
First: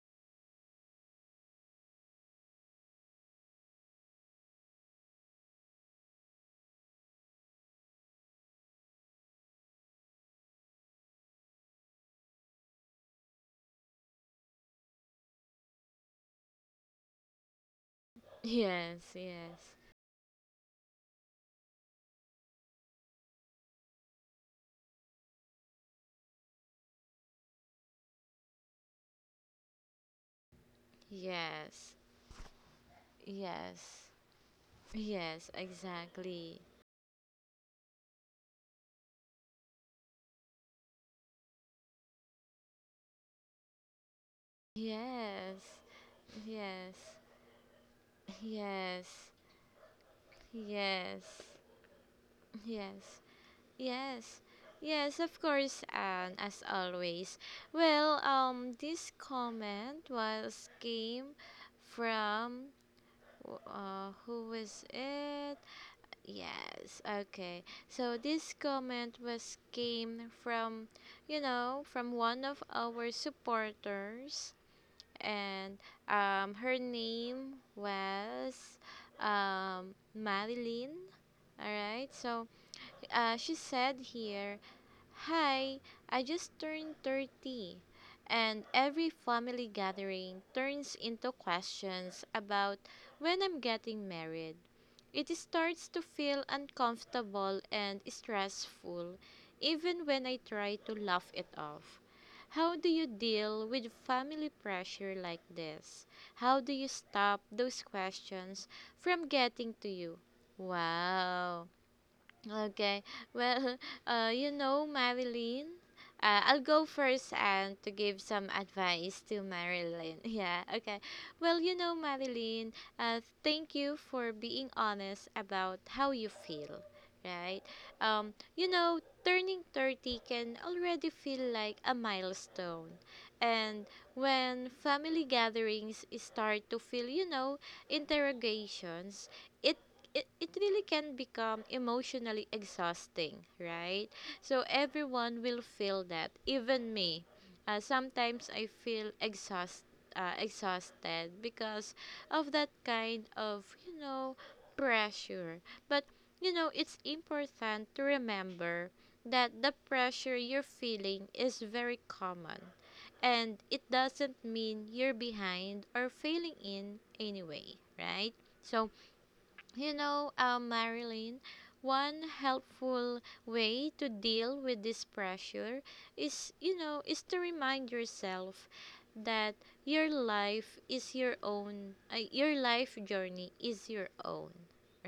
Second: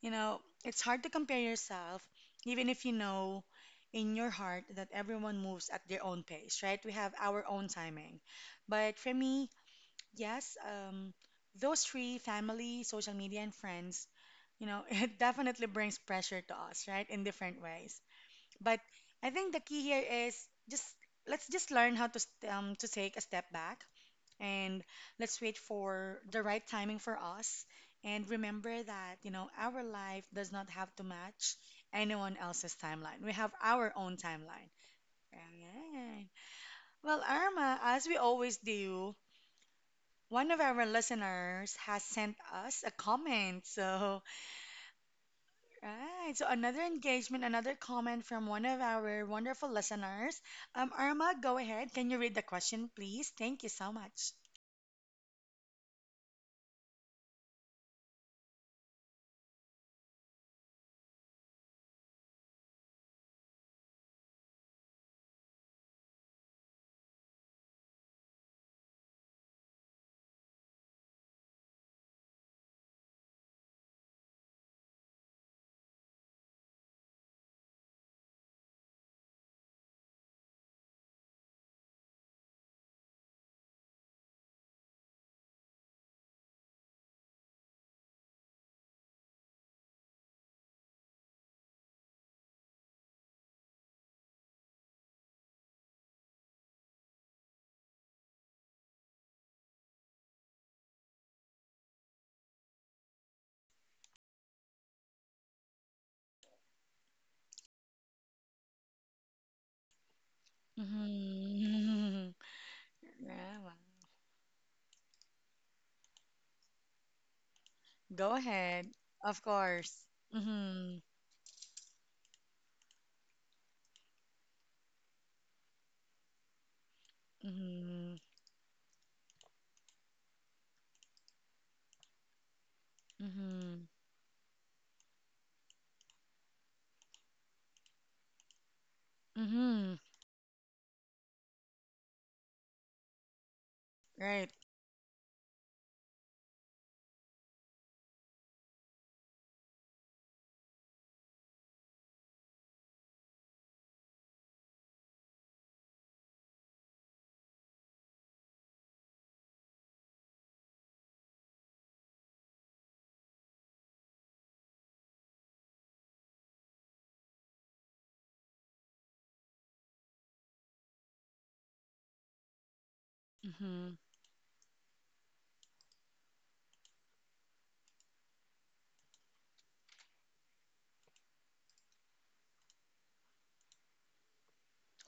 S1: You know, it's hard to compare yourself even if you know in your heart that everyone moves at their own pace, right? We have our own timing. But for me, yes, those three, family, social media, and friends, you know, it definitely brings pressure to us, right, in different ways. But
S2: Yes,
S1: I think the
S2: yes.
S1: key here is just let's just learn how to to take a step back and let's wait for the right timing for us. And remember that, you know, our life does not have to match
S2: Yes.
S1: anyone else's timeline. We have our
S2: Yes.
S1: own timeline.
S2: Yes,
S1: All right.
S2: exactly.
S1: Well, Irma, as we always do, one of our listeners has sent us a comment. So,
S2: Yes.
S1: right. So, another
S2: Yes.
S1: engagement, another comment from one of our
S2: Yes.
S1: wonderful listeners.
S2: Yes.
S1: Irma, go ahead. Can you read the question,
S2: Yes.
S1: please? Thank you so much.
S2: Yes. Yes, of course, and as always. Well, this comment was came from who was it? Yes. Okay. So this comment was came from, you know, from one of our supporters, and her name was Marilyn. All right. So, she said here: Hi, I just turned 30, and every family gathering turns into questions about when I'm getting married. It starts to feel uncomfortable and stressful, even when I try to laugh it off. How do you deal with family pressure like this? How do you stop those questions from getting to you? Wow.
S1: Mm-hmm.
S2: Okay.
S1: Irma,
S2: Well, you know, Marilyn, I'll go first and to give
S1: go
S2: some
S1: ahead.
S2: advice to
S1: Of course.
S2: Marilyn. Yeah,
S1: Mm-hmm.
S2: okay. Well, you know, Marilyn, thank you for being honest about how you feel, right?
S1: Mm-hmm.
S2: You know, turning 30 can already feel like a milestone.
S1: Mm-hmm.
S2: And when family gatherings start to feel, you know, interrogations, it
S1: Mm-hmm.
S2: it really can become emotionally exhausting, right?
S1: Right.
S2: So everyone will feel that, even me. Sometimes I feel exhausted because of that kind of, you know, pressure. But, you know, it's important to remember that the pressure you're feeling is very common, and it doesn't mean you're behind or failing in any way, right? So, you know, Marilyn, one helpful way
S1: Mm-hmm.
S2: to deal with this pressure is, you know, is to remind yourself that your life is your own, your life journey is your own,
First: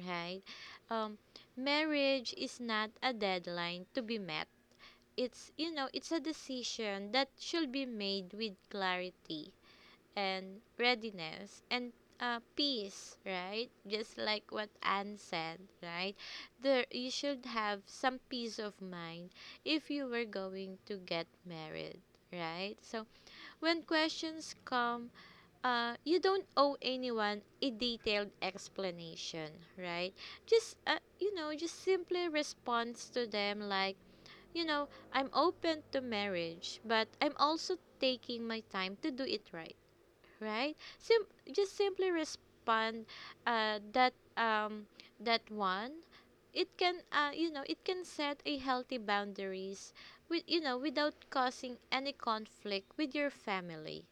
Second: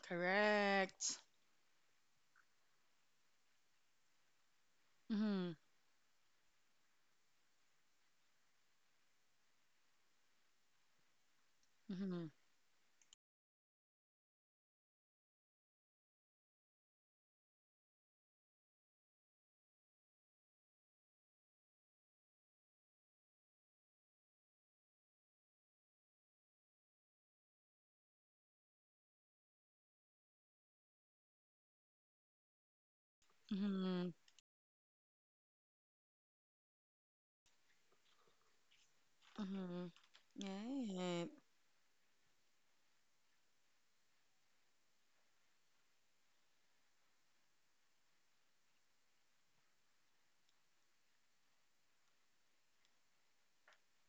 S2: right? Um,
S1: Correct.
S2: Marriage is not a deadline to be met. It's,
S1: Mm-hmm.
S2: you know, it's a decision that should be made with clarity and readiness and
S1: Mm-hmm.
S2: peace, right? Just like what Anne said, right? There, you should have some peace of mind if you were going to get married, right? So, when questions come, you don't owe anyone a detailed explanation, right? Just, you know, just simply responds to them like,
S1: Mm-hmm.
S2: you know, I'm open to marriage, but I'm also taking my time to do it right,
S1: Mm-hmm.
S2: right?
S1: Right.
S2: Just simply respond that that one. It can, you know, it can set a healthy boundaries with, you know, without causing any conflict with your family,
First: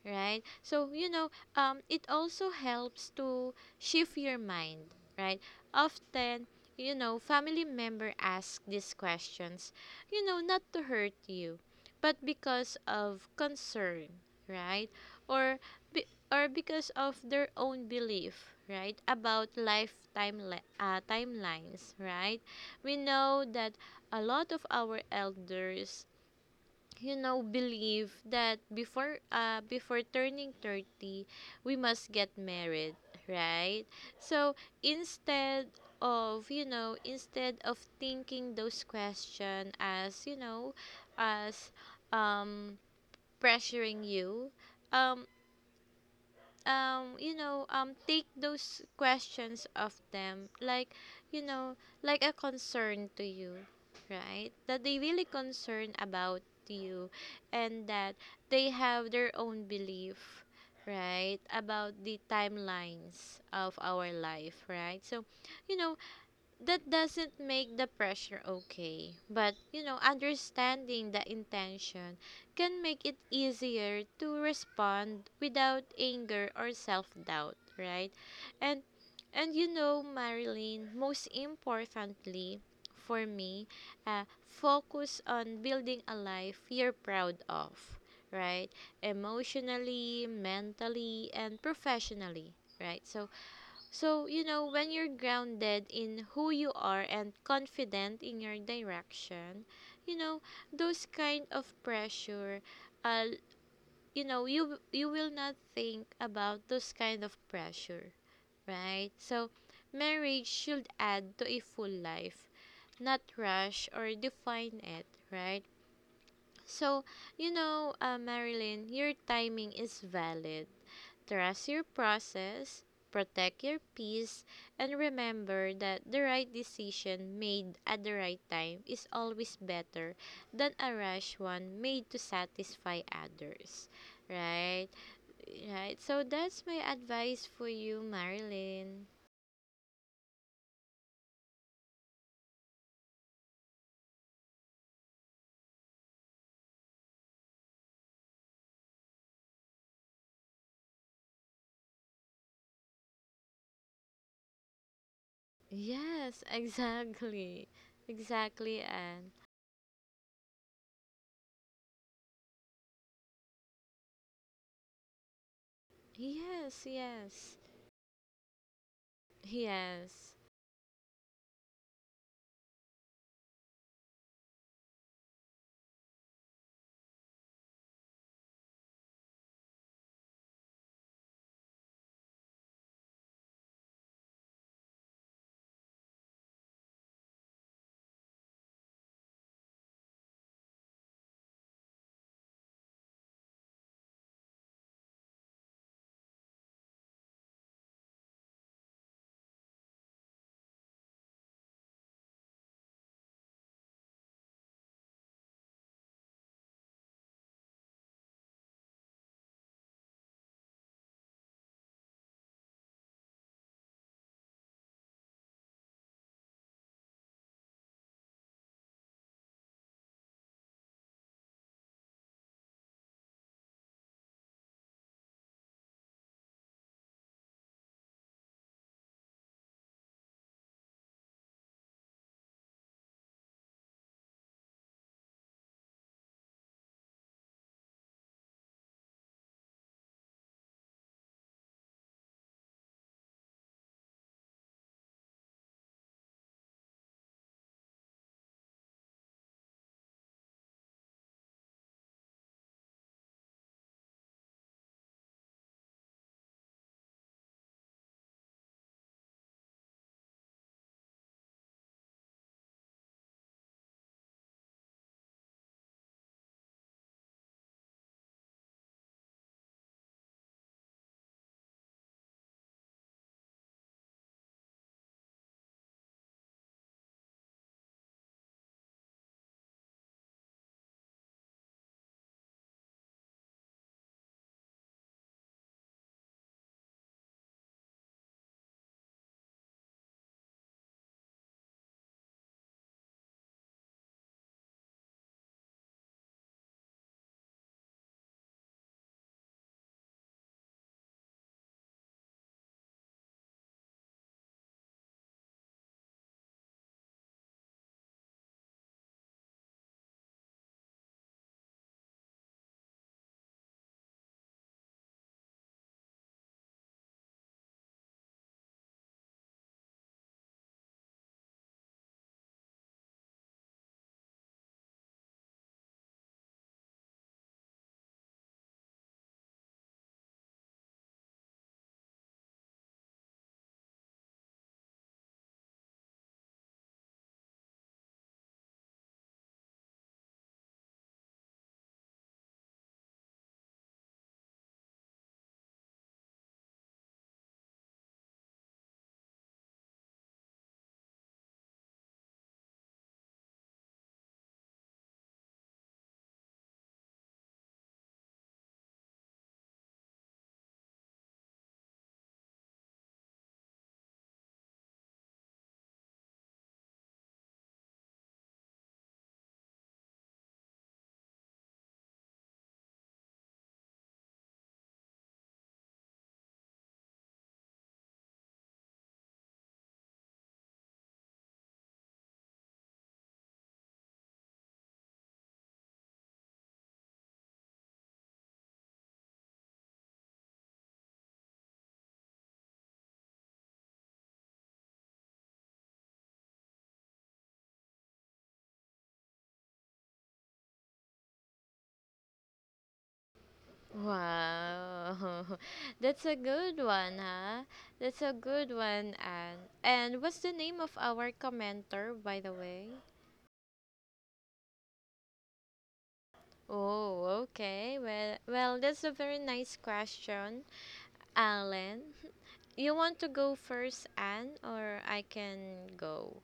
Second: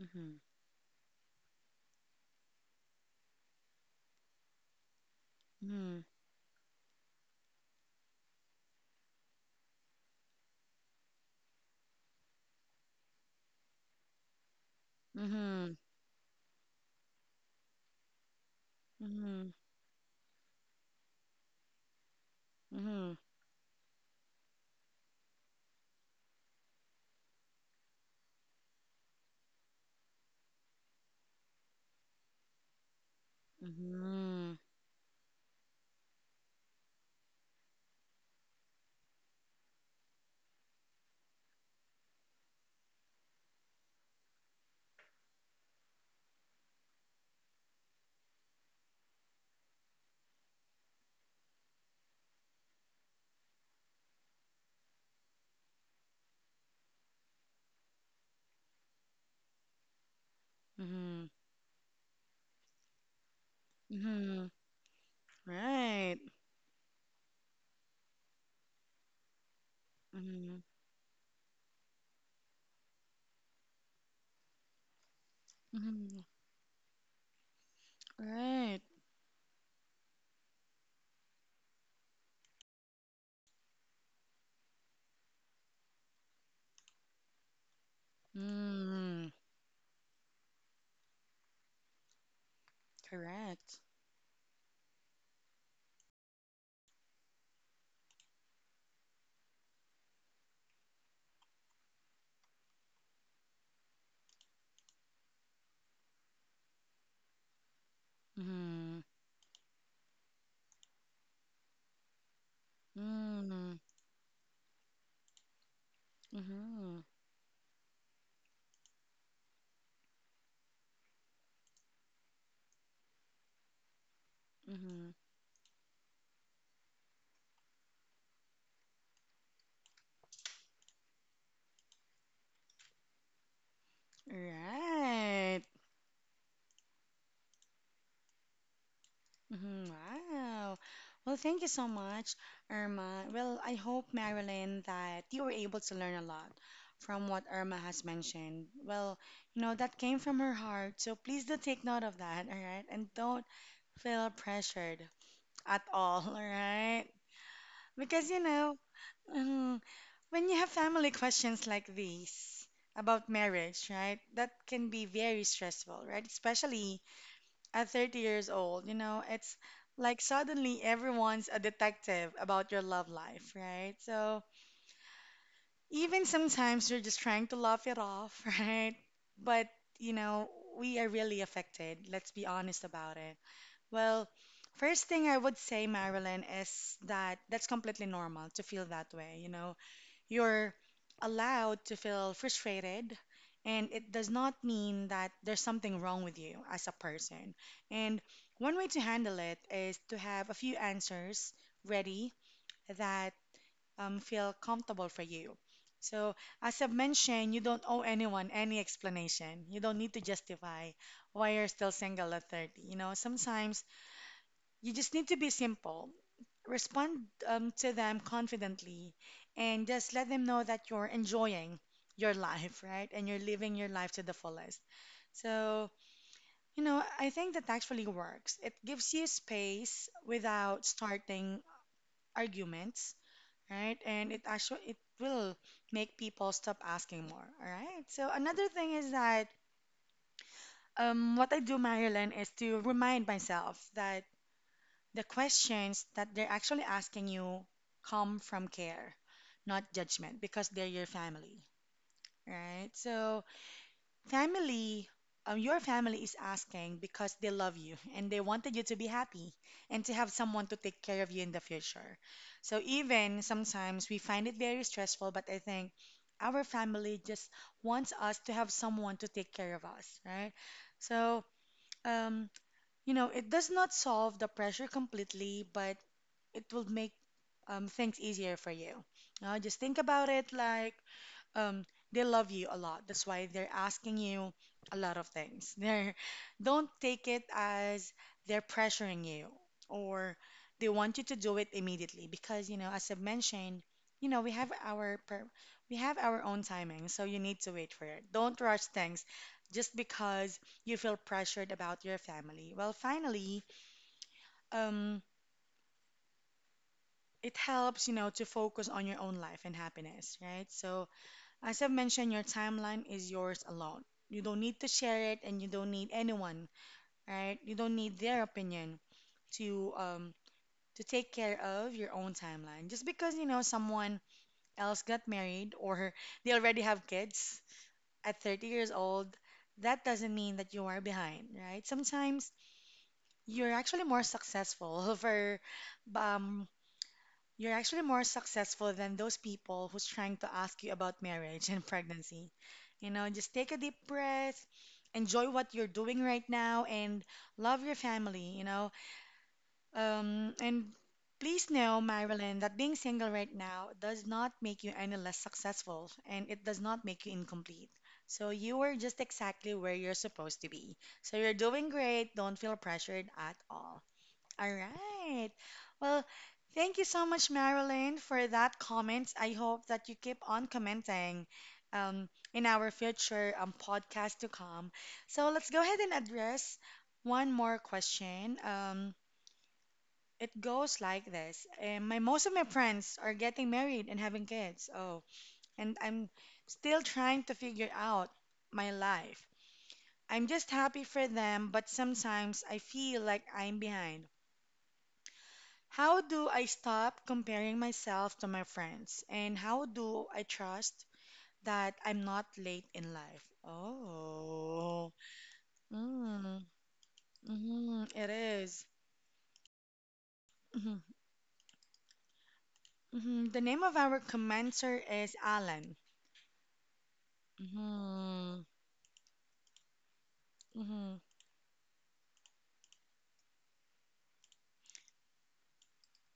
S1: Mm-hmm.
S2: right? So, you know, it also helps to shift your mind, right?
S1: Mm-hmm.
S2: Often, you know, family member ask these questions, you know, not to hurt you, but because of concern, right? Or
S1: Mhm.
S2: be, or because of their own belief, right? About
S1: Mhm.
S2: timelines, right? We
S1: Mhm.
S2: know that a lot of our elders, you know, believe that before turning 30 we must get married, right? So,
S1: Mhm.
S2: instead of, thinking those question as, you know, as um pressuring you, um you know, take those questions of them like, you know, like a concern to you, right? That they really concern about you, and that they have their own belief,
S1: Mhm.
S2: right, about the timelines of our
S1: Mhm.
S2: life, right? So, you know,
S1: Right.
S2: that doesn't make the pressure okay, but you know,
S1: Mhm.
S2: understanding the intention can make it easier to respond without
S1: Mhm.
S2: anger or self-doubt, right?
S1: Right.
S2: and and you know, Marilyn, most importantly, for me, focus on building a life you're proud of, right?
S1: Mm.
S2: Emotionally, mentally, and professionally, right? So,
S1: Correct.
S2: so, you know, when you're grounded in who you are and confident in your direction, you know, those kind of pressure, uh, you know, you will not think about those kind of pressure,
S1: Mhm.
S2: right? So, marriage should add to a full life, not
S1: Mhm.
S2: rush or define it, right?
S1: Mhm.
S2: So, you know, Marilyn, your timing is valid. Trust your process, protect your peace, and
S1: Mhm.
S2: remember that the right decision made at the right time is always better than a rash one made to satisfy others. Right?
S1: Right.
S2: Right. So that's my advice for you, Marilyn.
S1: Mhm, wow. Well, thank you so much, Irma. Well, I hope, Marilyn, that you were able to learn a lot from what Irma has mentioned. Well, you know, that came from her heart. So please do take note of that, all right? And don't feel pressured at all, all
S2: Yes,
S1: right?
S2: exactly.
S1: Because, you
S2: Exactly,
S1: know,
S2: and
S1: mhm, when you have family questions like these about marriage, right, that can be very stressful, right?
S2: yes,
S1: Especially
S2: yes.
S1: at 30 years old, you know, it's like
S2: Yes.
S1: suddenly everyone's a detective about your love life, right? So even sometimes you're just trying to laugh it off, right? But, you know, we are really affected. Let's be honest about it. Well, first thing I would say, Marilyn, is that that's completely normal to feel that way, you know. You're allowed to feel frustrated, and it does not mean that there's something wrong with you as a person. And one way to handle it is to have a few answers ready that feel comfortable for you. So, as I've mentioned, you don't owe anyone any explanation. You don't need to justify why you're still single at 30. You know, sometimes you just need to be simple. Respond to them confidently and just let them know that you're enjoying your life, right? And you're living your life to the fullest. So, you know, I think that actually works. It gives you space without starting arguments, right? And it actually it will make people stop asking more, all right? So another thing is that what I do, Marilyn, is to remind myself that the questions that they're actually asking you come from care, not judgment, because they're your family, right? So, family, your family is asking because they love you and they wanted you to be happy and to have someone to take care of you in the future. So, even sometimes we find it very stressful, but I think our family just wants us to have someone to take care of us, right? So, um, you know, it does not solve the pressure completely, but it will make things easier for you. Now, just think about it like um, they love you a lot. That's why they're asking you a lot of things. Don't take it as they're pressuring you or they want you to do it immediately because, you know, as I've mentioned, you know, we have our own timing, so you need to wait for it. Don't rush things just because you feel pressured about your family. Well, finally, um, it helps, you know, to focus on your own life and happiness, right? So, as I've mentioned, your timeline is yours alone. You don't need to share it and you don't need anyone, right? You don't need their opinion to um to take care of your own timeline. Just because, you know, someone else got married or they already have kids at 30 years old, that doesn't mean that you are behind, right? Sometimes you're actually more successful for um, you're actually more successful than those people who's trying to ask you about marriage and pregnancy. You know, just take a deep breath, enjoy what you're doing right now, and love your family, you know. And please know, Marilyn, that being single right now does not make you any less successful and it does not make you incomplete. So you are just exactly where you're supposed to be. So you're doing great. Don't feel pressured at all. All right. Well, thank you so much, Marilyn, for that comment. I hope that you keep on commenting um, in our future podcast to come. So let's go ahead and address one more question. It goes like this. My most of my friends are getting married and having kids. Oh, and I'm still trying to figure out my life. I'm just happy for them, but sometimes I feel like I'm behind. How do I stop comparing myself to my friends? And how do I trust that I'm not late in life? Oh,
S2: Wow. That's a
S1: mm,
S2: good one, huh? That's
S1: mhm,
S2: a
S1: it
S2: good
S1: is.
S2: one, Anne. And what's the name of
S1: Mhm,
S2: our commenter, by the way?
S1: mhm. The name of our commencer is Alan.
S2: Oh, okay. Well,
S1: Mhm,
S2: well, that's a very nice question,
S1: mhm.
S2: Alan. You want to go first, Anne, or I can go?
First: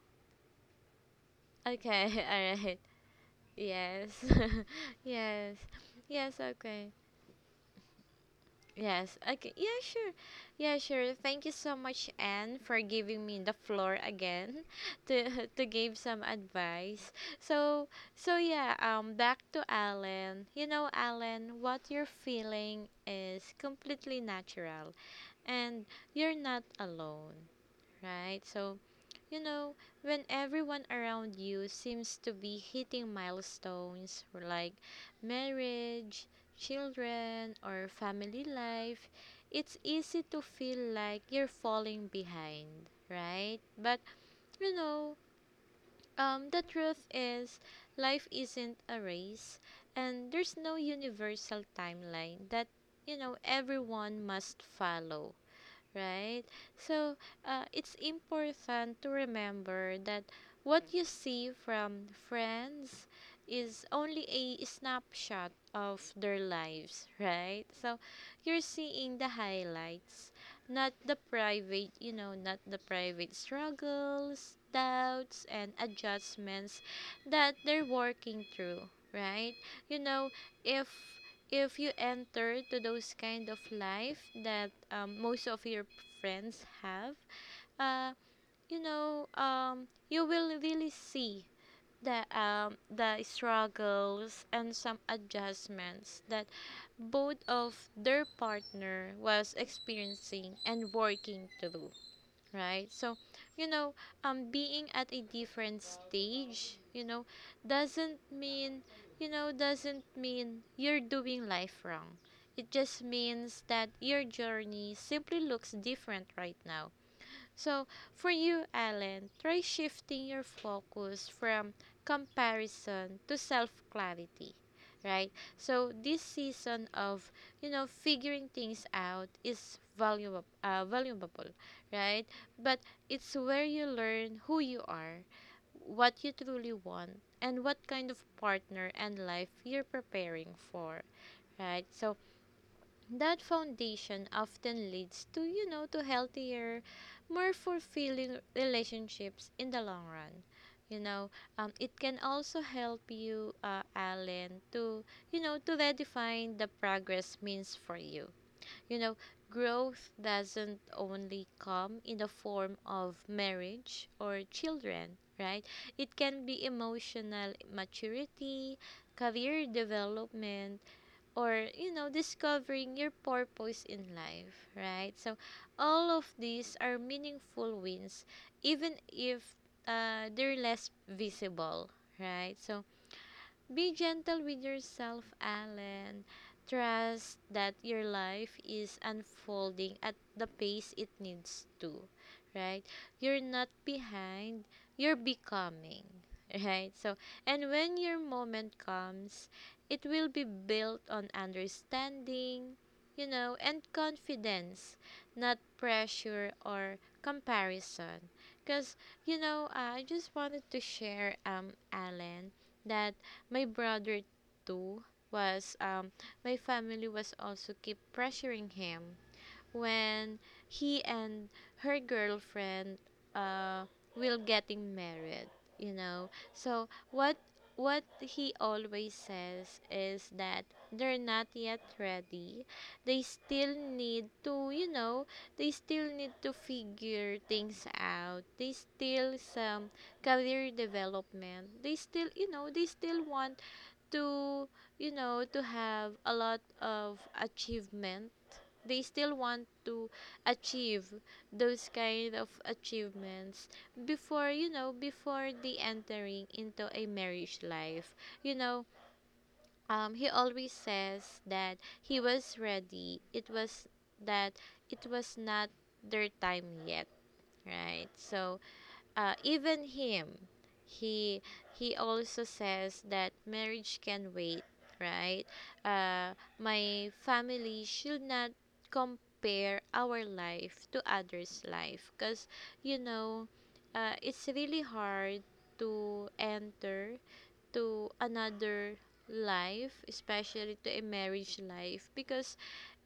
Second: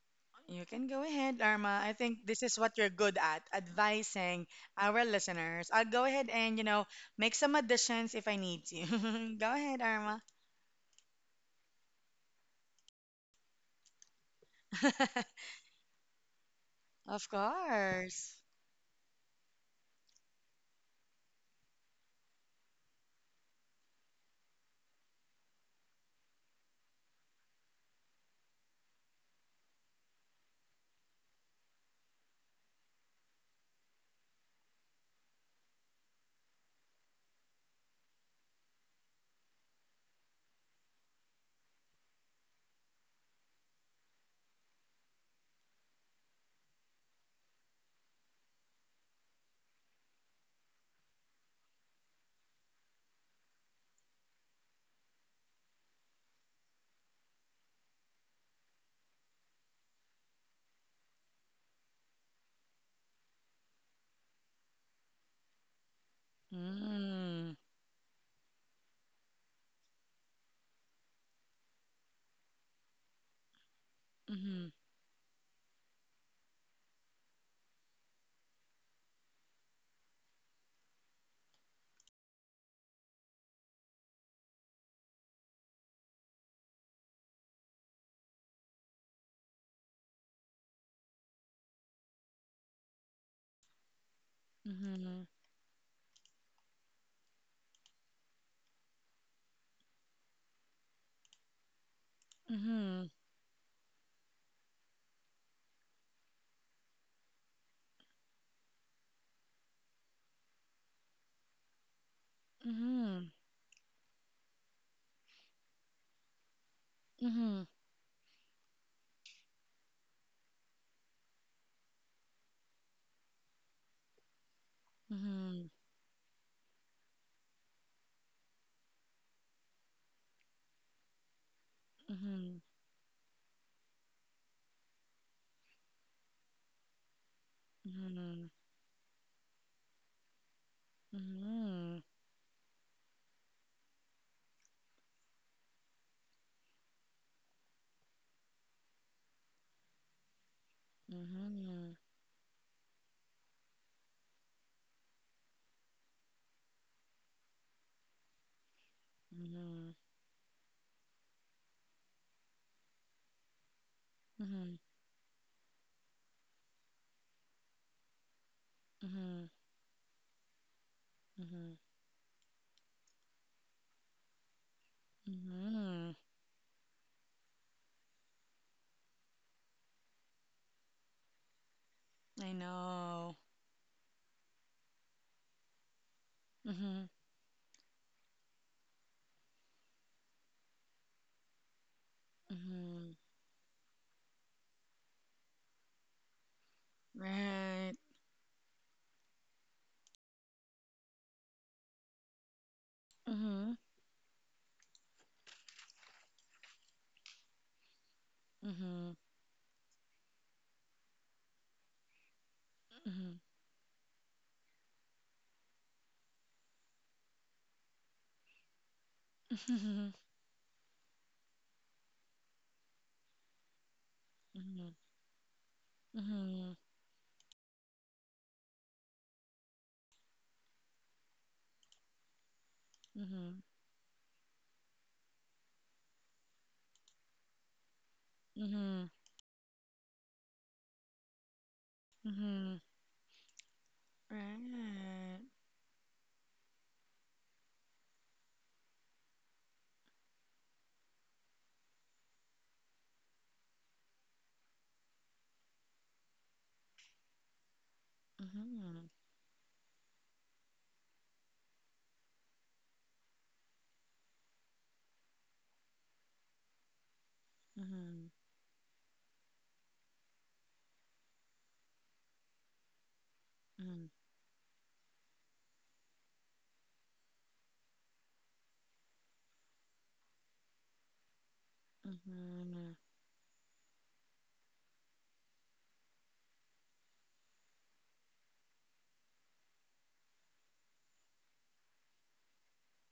S1: You can go ahead, Arma. I
S2: Okay,
S1: think this is
S2: all
S1: what
S2: right.
S1: you're good at,
S2: Yes.
S1: advising our
S2: Yes.
S1: listeners. I'll go ahead
S2: Yes,
S1: and, you know,
S2: okay.
S1: make some additions if I need
S2: Yes.
S1: to. Go
S2: Okay. Yeah,
S1: ahead,
S2: sure.
S1: Arma.
S2: Yeah, sure. Thank you so much, Anne, for giving me the floor again to give some advice.
S1: Of
S2: So,
S1: course.
S2: so yeah, back to Alan. You know, Alan, what you're feeling is completely natural and you're not alone, right? So you know, when everyone around you seems to be hitting milestones like marriage, children, or family life, it's easy to feel like you're falling behind, right? But you know, the truth is, life isn't a race, and there's no universal timeline that you know everyone must follow, right? So, it's important to remember that what you see from friends is only a snapshot of their lives,
S1: Mm.
S2: right? So you're seeing the highlights, not the private, you know, not the private struggles,
S1: Mhm.
S2: doubts, and adjustments that they're working through, right? You know, if if you enter to those kind of life that most of your friends have, uh, you know, you will really see the struggles and some
S1: Mhm.
S2: adjustments that both of their partner was experiencing and working through, right?
S1: Mhm.
S2: So you know, being at a different stage, you know, doesn't mean doesn't mean you're doing life wrong. It just
S1: Mhm.
S2: means that your journey simply looks different right now.
S1: Mhm.
S2: So, for you, Alan, try shifting your focus from comparison to self clarity, right?
S1: Mhm.
S2: So, this season of, figuring things out is valuable, valuable,
S1: Mhm.
S2: right?
S1: Mhm.
S2: But it's where you learn who you are, what you truly want, and what kind of
S1: Mhm.
S2: partner and life you're preparing for, right?
S1: Mhm.
S2: So, that foundation often leads to you know to healthier, more fulfilling relationships in the long run you know
S1: Mhm.
S2: it can also help you alan to to redefine the progress means for you you know Growth doesn't only come in the form of marriage or
S1: Mhm.
S2: children, right? It can be emotional maturity,
S1: Mhm.
S2: career development, or
S1: Mhm.
S2: discovering your purpose in life, right? So all
S1: Mhm.
S2: of these are meaningful wins, even if they're less visible,
S1: I
S2: right? So
S1: know.
S2: be gentle with yourself, Alan.
S1: Mhm.
S2: Trust that your life is unfolding at the pace it needs to, right?
S1: Mhm.
S2: You're not behind, you're becoming, right? So, and
S1: Right.
S2: when your moment comes, it will be built on understanding,
S1: Mhm.
S2: and confidence, not pressure or comparison. Because,
S1: Mhm.
S2: I just wanted to share, Alan, that
S1: Mhm.
S2: my brother too was my family was also keep pressuring him
S1: Mhm.
S2: when he and her girlfriend uh will
S1: Mhm.
S2: getting married,
S1: Mhm.
S2: so what he always says is that they're not yet ready. They
S1: Mhm.
S2: still need to figure things out. They
S1: Mhm.
S2: still some career development. they still you know
S1: Mhm.
S2: they still want to
S1: Right.
S2: to have a lot of achievement. They still want to achieve those kind of achievements before the entering into a marriage life. you know
S1: Mhm.
S2: he always says that he was ready. That it was not their time yet, right?
S1: Mhm.
S2: So even him, he he also says that marriage
S1: Mhm.
S2: can wait, right? My family should not compare our life to others life because,
S1: Mhm.
S2: you know it's really hard to enter to another life, especially to a marriage life, because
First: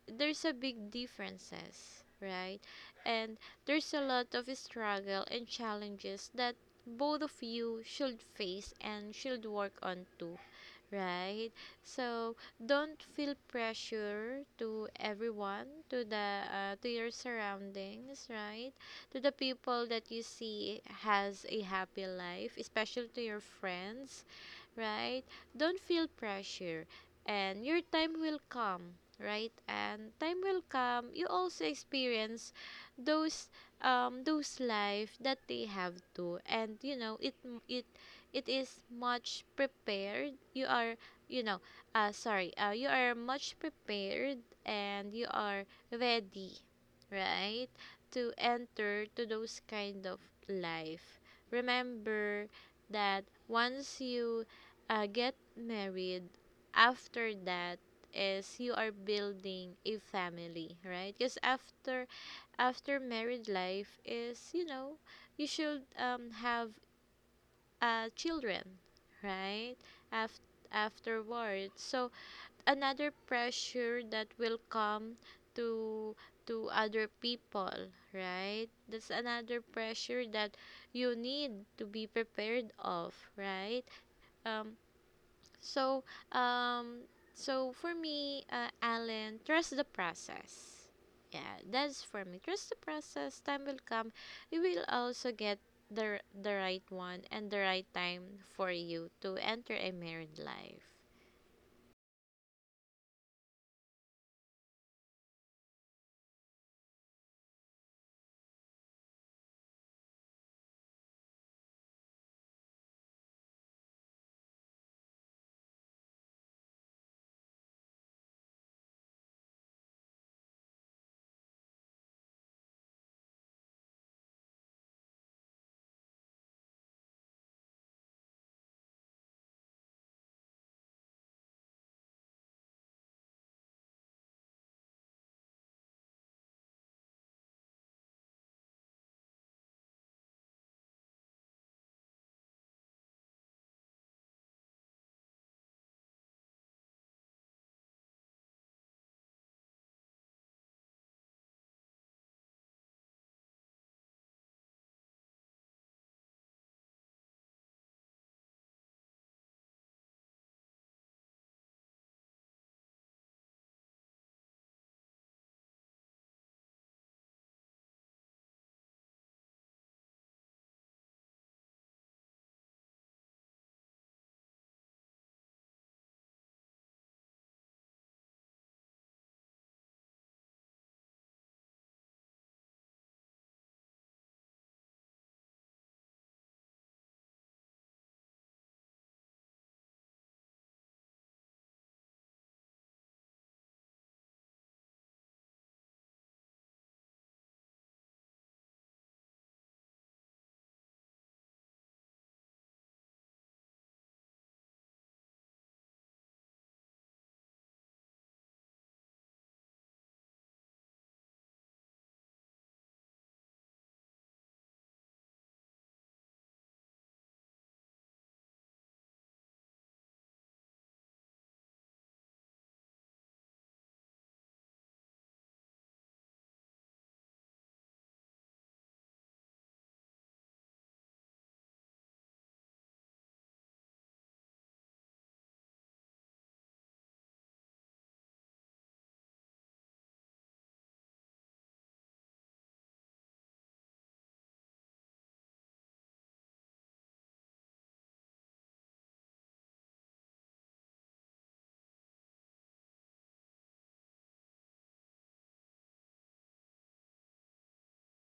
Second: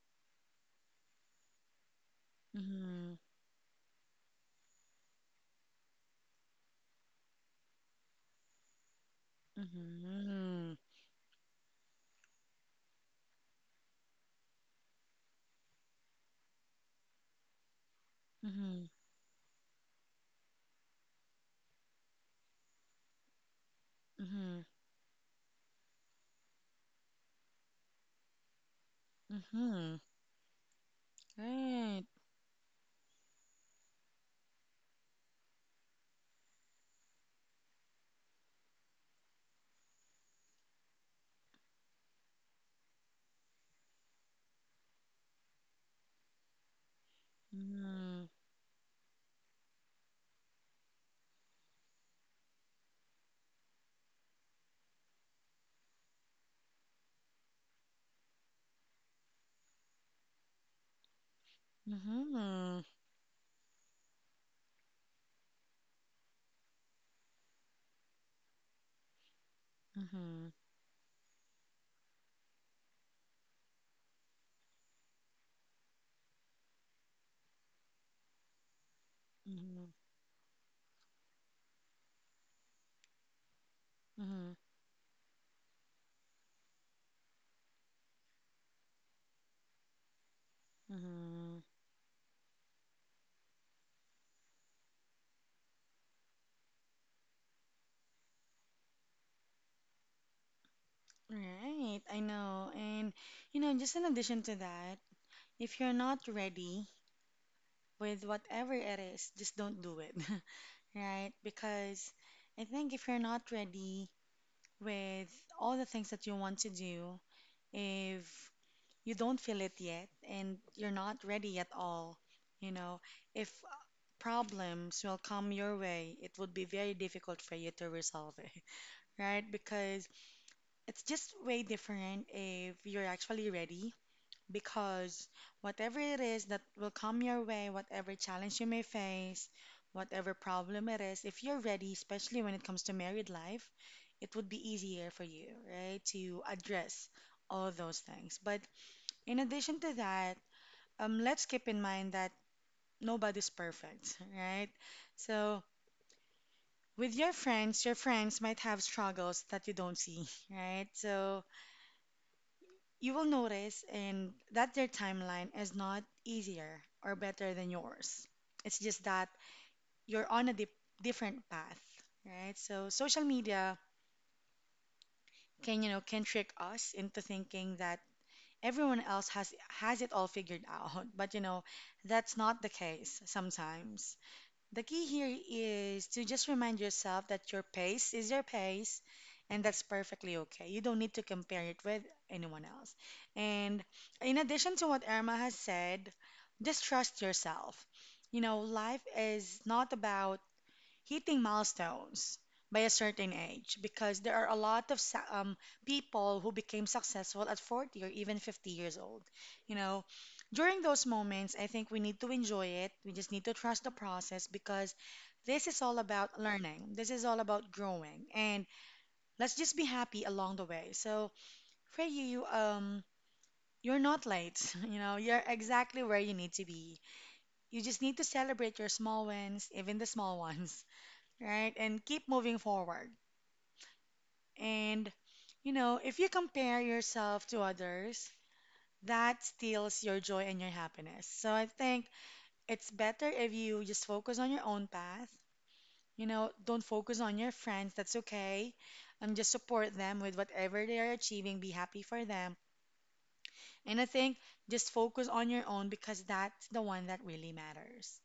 S2: there's a big differences, right?
S1: Mhm.
S2: And there's a lot of struggle and challenges that both of you should face and should work on too,
S1: Mhm.
S2: right? So don't feel pressure to everyone, to your surroundings, right?
S1: Mhm.
S2: To the people that you see has a happy life, especially to your friends,
S1: Mhm.
S2: right? Don't feel pressure, and your time will come, right?
S1: Mhm.
S2: And time will come. You also
S1: Right.
S2: experience those those life that they have to, and you know it it is much prepared. You are, you know sorry, you are much prepared, and you are ready, right?
S1: Mhm.
S2: To enter to those kind of life. Remember that once you get married, after that is you are building a family, right? Because after
S1: Mhm.
S2: married life is, you should, have children, right? After
S1: Mhm.
S2: Afterwards, so another pressure that will come to other people, right? That's another
S1: Mhm.
S2: pressure that you need to be prepared of, right?
S1: Mhm.
S2: Um so, um, so for me, Alan, trust the process. Yeah,
S1: Mhm.
S2: that's for me. Trust the process. Time will come. You will also get the right one and the right time for you to enter a married life.
S1: Right. I know. And just in addition to that, if you're not ready with whatever it is, just don't do it. Right? Because I think if you're not ready with all the things that you want to do, if you don't feel it yet and you're not ready at all. You know, if problems will come your way, it would be very difficult for you to resolve it, right? Because it's just way different if you're actually ready. Because whatever it is that will come your way, whatever challenge you may face, whatever problem it is, if you're ready, especially when it comes to married life, it would be easier for you, right, to address all those things. But in addition to that, let's keep in mind that nobody's perfect, right? So, with your friends might have struggles that you don't see, right? So, you will notice and that their timeline is not easier or better than yours. It's just that you're on a dip different path, right? So, social media can, you know, can trick us into thinking that everyone else has it all figured out, but you know, that's not the case sometimes. The key here is to just remind yourself that your pace is your pace, and that's perfectly okay. You don't need to compare it with anyone else. And in addition to what Irma has said, just trust yourself. You know, life is not about hitting milestones by a certain age because there are a lot of people who became successful at 40 or even 50 years old. You know, during those moments, I think we need to enjoy it. We just need to trust the process because this is all about learning. This is all about growing. And let's just be happy along the way. So, for you, you're not late. You know, you're exactly where you need to be. You just need to celebrate your small wins, even the small ones, right? And keep moving forward. And, you know, if you compare yourself to others, that steals your joy and your happiness. So I think it's better if you just focus on your own path. You know, don't focus on your friends. That's okay. Just support them with whatever they are achieving. Be happy for them. And I think just focus on your own because that's the one that really matters.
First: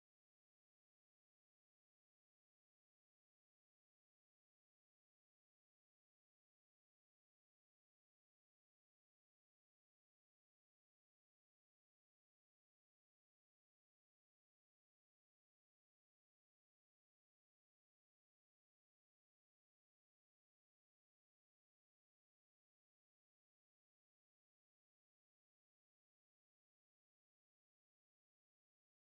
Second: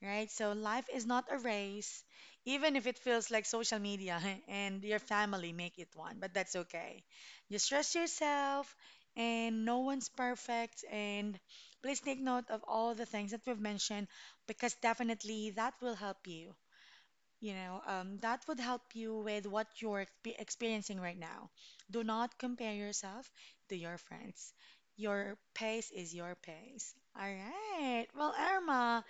S1: Right? So life is not a race, even if it feels like social media and your family make it one, but that's okay. Just trust yourself and no one's perfect, and please take note of all the things that we've mentioned because definitely that will help you, that would help you with what you're experiencing right now. Do not compare yourself to your friends. Your pace is your pace. All right. Well, Irma,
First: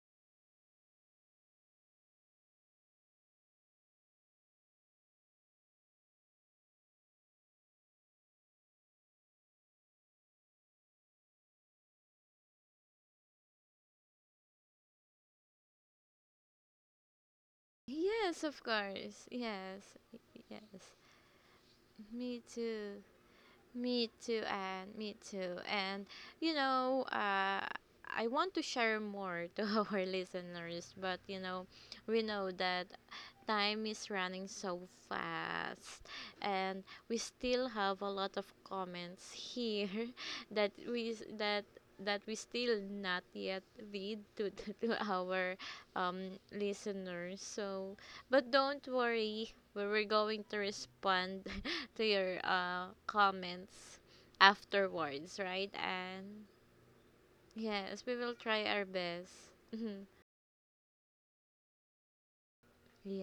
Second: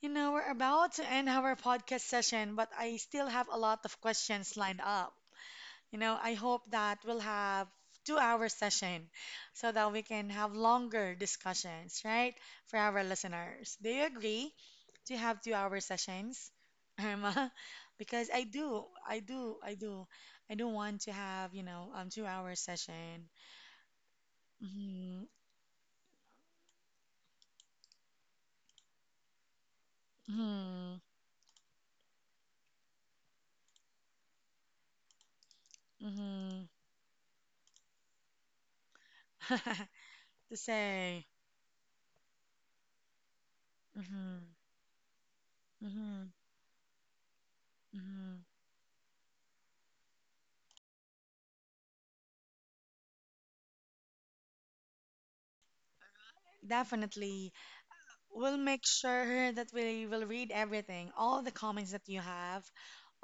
S1: you know, we're about to end our podcast session, but I still have a lot of questions lined up. You know, I hope that we'll have two-hour session so that we can have longer discussions, right? For our listeners. Do you agree to have two-hour sessions, Irma? Because
S2: Yes, of course.
S1: I
S2: Yes,
S1: do. I do
S2: yes.
S1: want to have, you know,
S2: Me
S1: two-hour
S2: too.
S1: session.
S2: Me too, and me
S1: Mm-hmm,
S2: too. And, you know, uh, I want to share more to our listeners,
S1: mm-hmm,
S2: but we know that time is running so fast,
S1: mm-hmm.
S2: and we still have a lot of comments here
S1: To
S2: that we s-
S1: say,
S2: that that we still not yet read
S1: mm-hmm,
S2: to, to our
S1: mm-hmm,
S2: listeners, so
S1: mm-hmm.
S2: but don't worry, we're going to respond to your comments afterwards, right? And
S1: Definitely,
S2: yes, we will
S1: we'll
S2: try
S1: make
S2: our best.
S1: sure that
S2: Mhm.
S1: we will read everything, all the comments that you have,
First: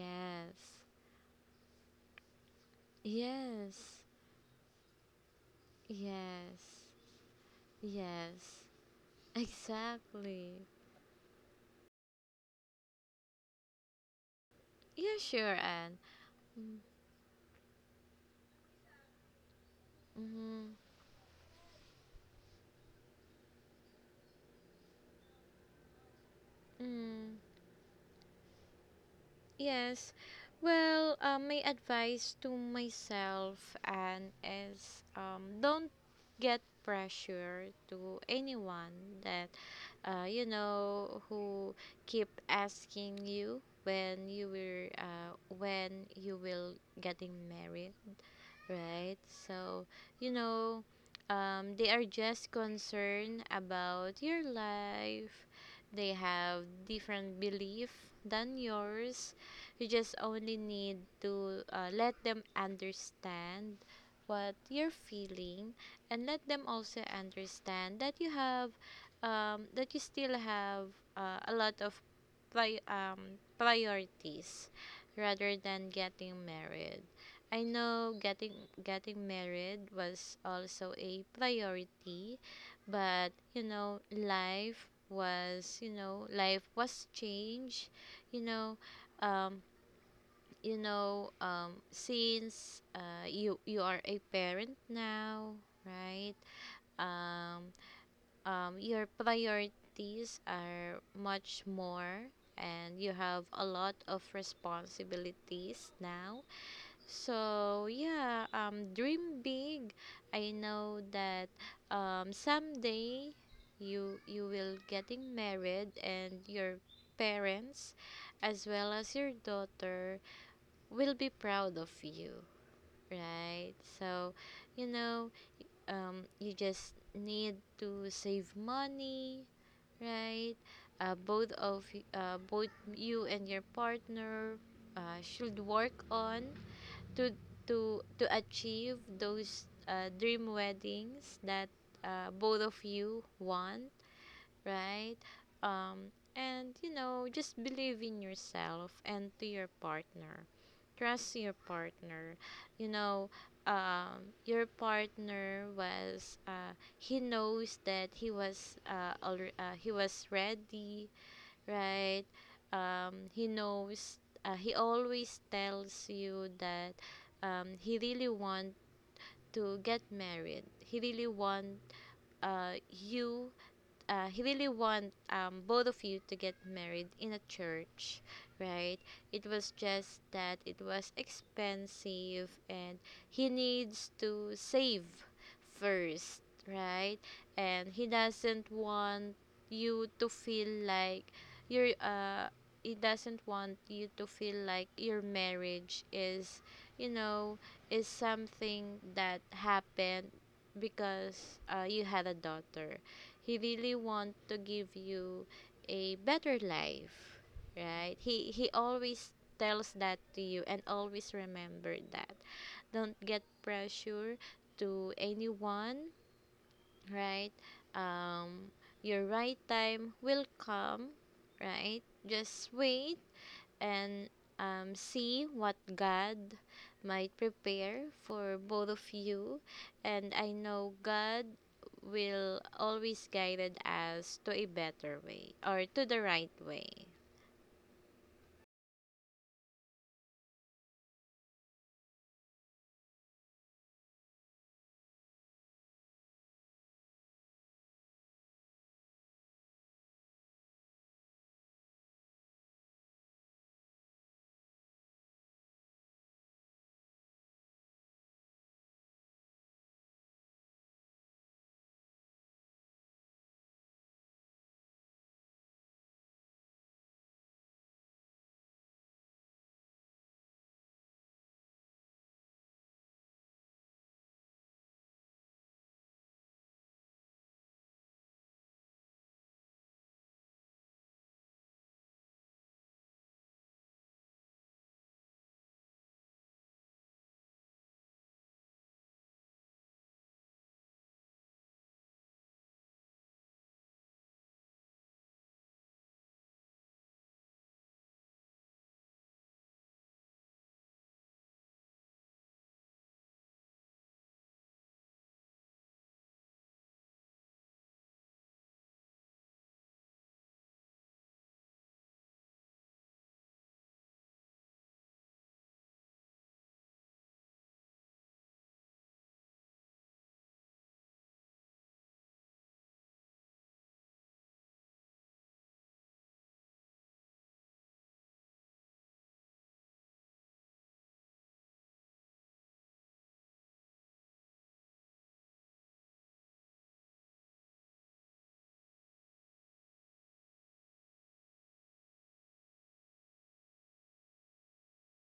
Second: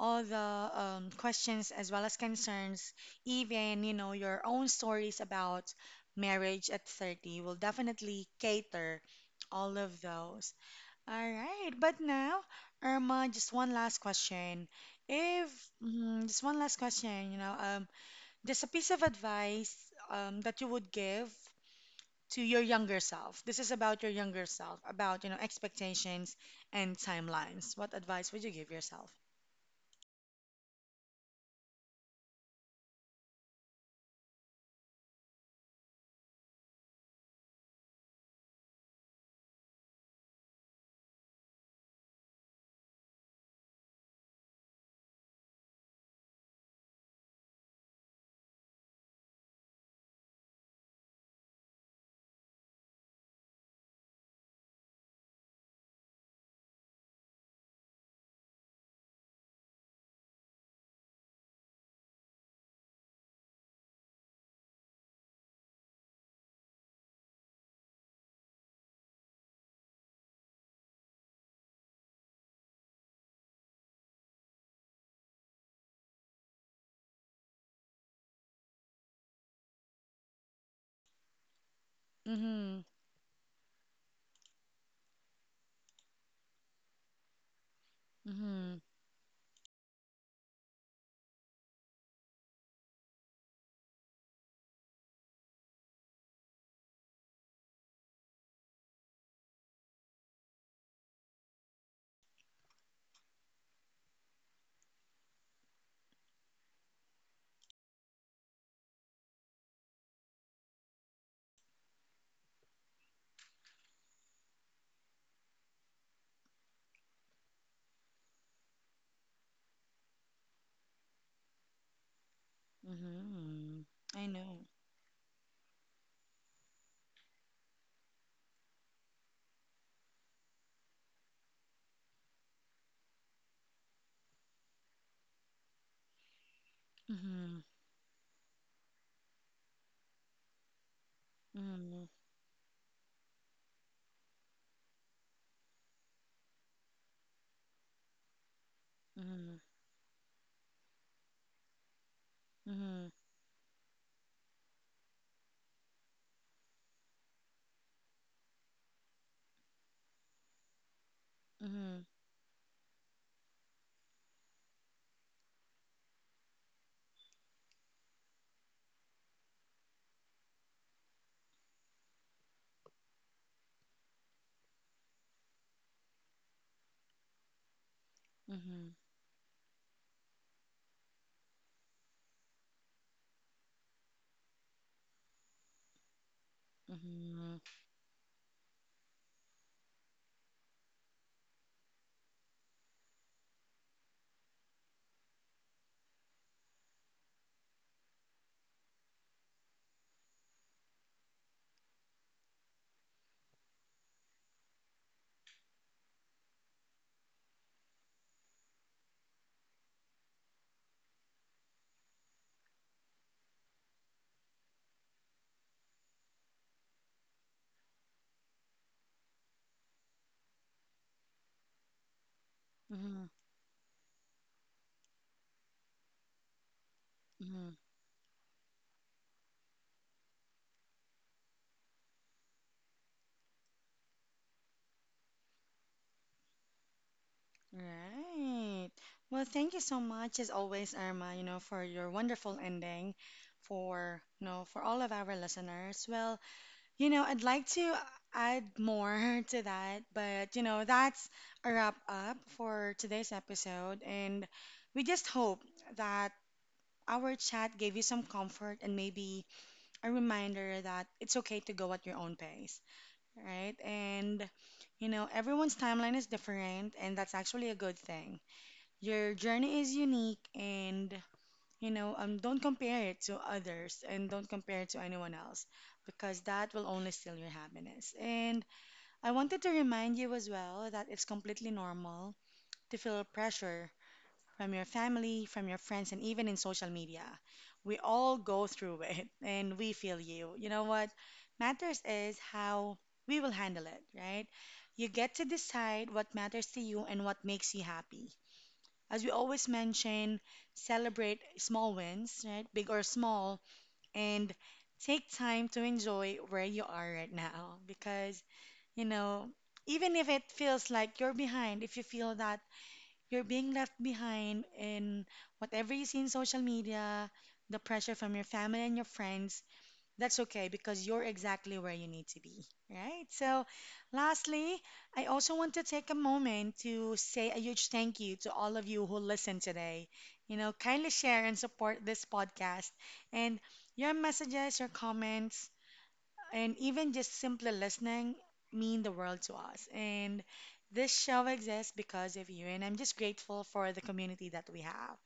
S1: all the questions as well as concerns, even, you
S2: Yes.
S1: know, your own stories about marriage at
S2: Yes.
S1: 30. We'll definitely
S2: Yes.
S1: cater all of those.
S2: Exactly.
S1: All right. But now, Irma, just one last question.
S2: Yeah, sure,
S1: If,
S2: Anne.
S1: mm, just one last question, you know, just a piece of advice that you
S2: Mm-hmm.
S1: would give to your younger self. This is about your younger self, about you know expectations and
S2: Mm-hmm.
S1: timelines. What advice would you give yourself?
S2: Yes. Well, my advice to myself and is, don't get pressure to anyone that, who keep asking you when you will, getting married, right? So, you know, they are just concerned about your life. They have different belief than yours. You just only need to let them understand what you're feeling, and let them also understand that you still have a lot of priorities rather than getting married. I know getting married was also a priority,
S1: Mhm.
S2: but life was changed. you know,
S1: Mhm.
S2: um, you know, um, since uh, you are a parent now, right? Um, your priorities are much more, and you have a lot of responsibilities now, so yeah. Dream big. I know that, someday you will getting married, and your parents, as well as your daughter, will be proud of you, right?
S1: Mhm. I
S2: So,
S1: know.
S2: you know, you just need to save money, right? Both of both you and your partner should work on to
S1: Mhm.
S2: to achieve those dream weddings that
S1: Mhm.
S2: both of you want, right? um and just believe in yourself and to
S1: Mhm.
S2: your partner, trust your partner. you
S1: Mhm.
S2: know um your partner was uh he knows that he was ready,
S1: Mhm.
S2: right? He knows, he always tells you that, he really want to get married. He really want you he really want both of you to get married in a church, right?
S1: Mhm.
S2: It was just that it was expensive, and he needs to save first, right?
S1: Mhm.
S2: And he doesn't want you to feel like you're, he doesn't want you to feel like your marriage is you know is something that happened because, you had a daughter. He really want to give you a better life, right? He always tells that to you, and always remember that, don't get pressure to anyone, right? um your right time will come, right? Just wait.
S1: Mhm.
S2: And, see what God might
S1: Mhm.
S2: prepare for both of you. And I know God will always guide us to a better way or to the right way.
S1: Right. Well, thank you so much as always, Irma, you know, for your wonderful ending for, you know, for all of our listeners. Well, you know, I'd like to add more to that, but you know, that's a wrap up for today's episode. And we just hope that our chat gave you some comfort and maybe a reminder that it's okay to go at your own pace, right? And you know, everyone's timeline is different, and that's actually a good thing. Your journey is unique, and don't compare it to others and don't compare it to anyone else because that will only steal your happiness. And I wanted to remind you as well that it's completely normal to feel pressure from your family, from your friends, and even in social media. We all go through it, and we feel you. You know, what matters is how we will handle it, right? You get to decide what matters to you and what makes you happy. As we always mention, celebrate small wins, right? Big or small, and take time to enjoy where you are right now because, you know, even if it feels like you're behind, if you feel that you're being left behind in whatever you see in social media, the pressure from your family and your friends, that's okay because you're exactly where you need to be, right? So, lastly, I also want to take a moment to say a huge thank you to all of you who listen today. You know, kindly share and support this podcast. And your messages, your comments, and even just simply listening mean the world to us. And this show exists because of you, and I'm just grateful for the community that we have.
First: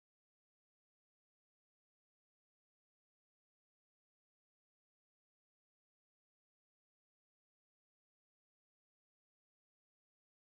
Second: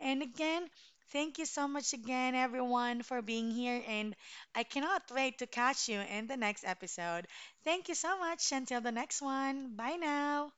S1: And again, thank you so much again, everyone, for being here. And I cannot wait to catch you in the next episode. Thank you so much. Until the next one. Bye now.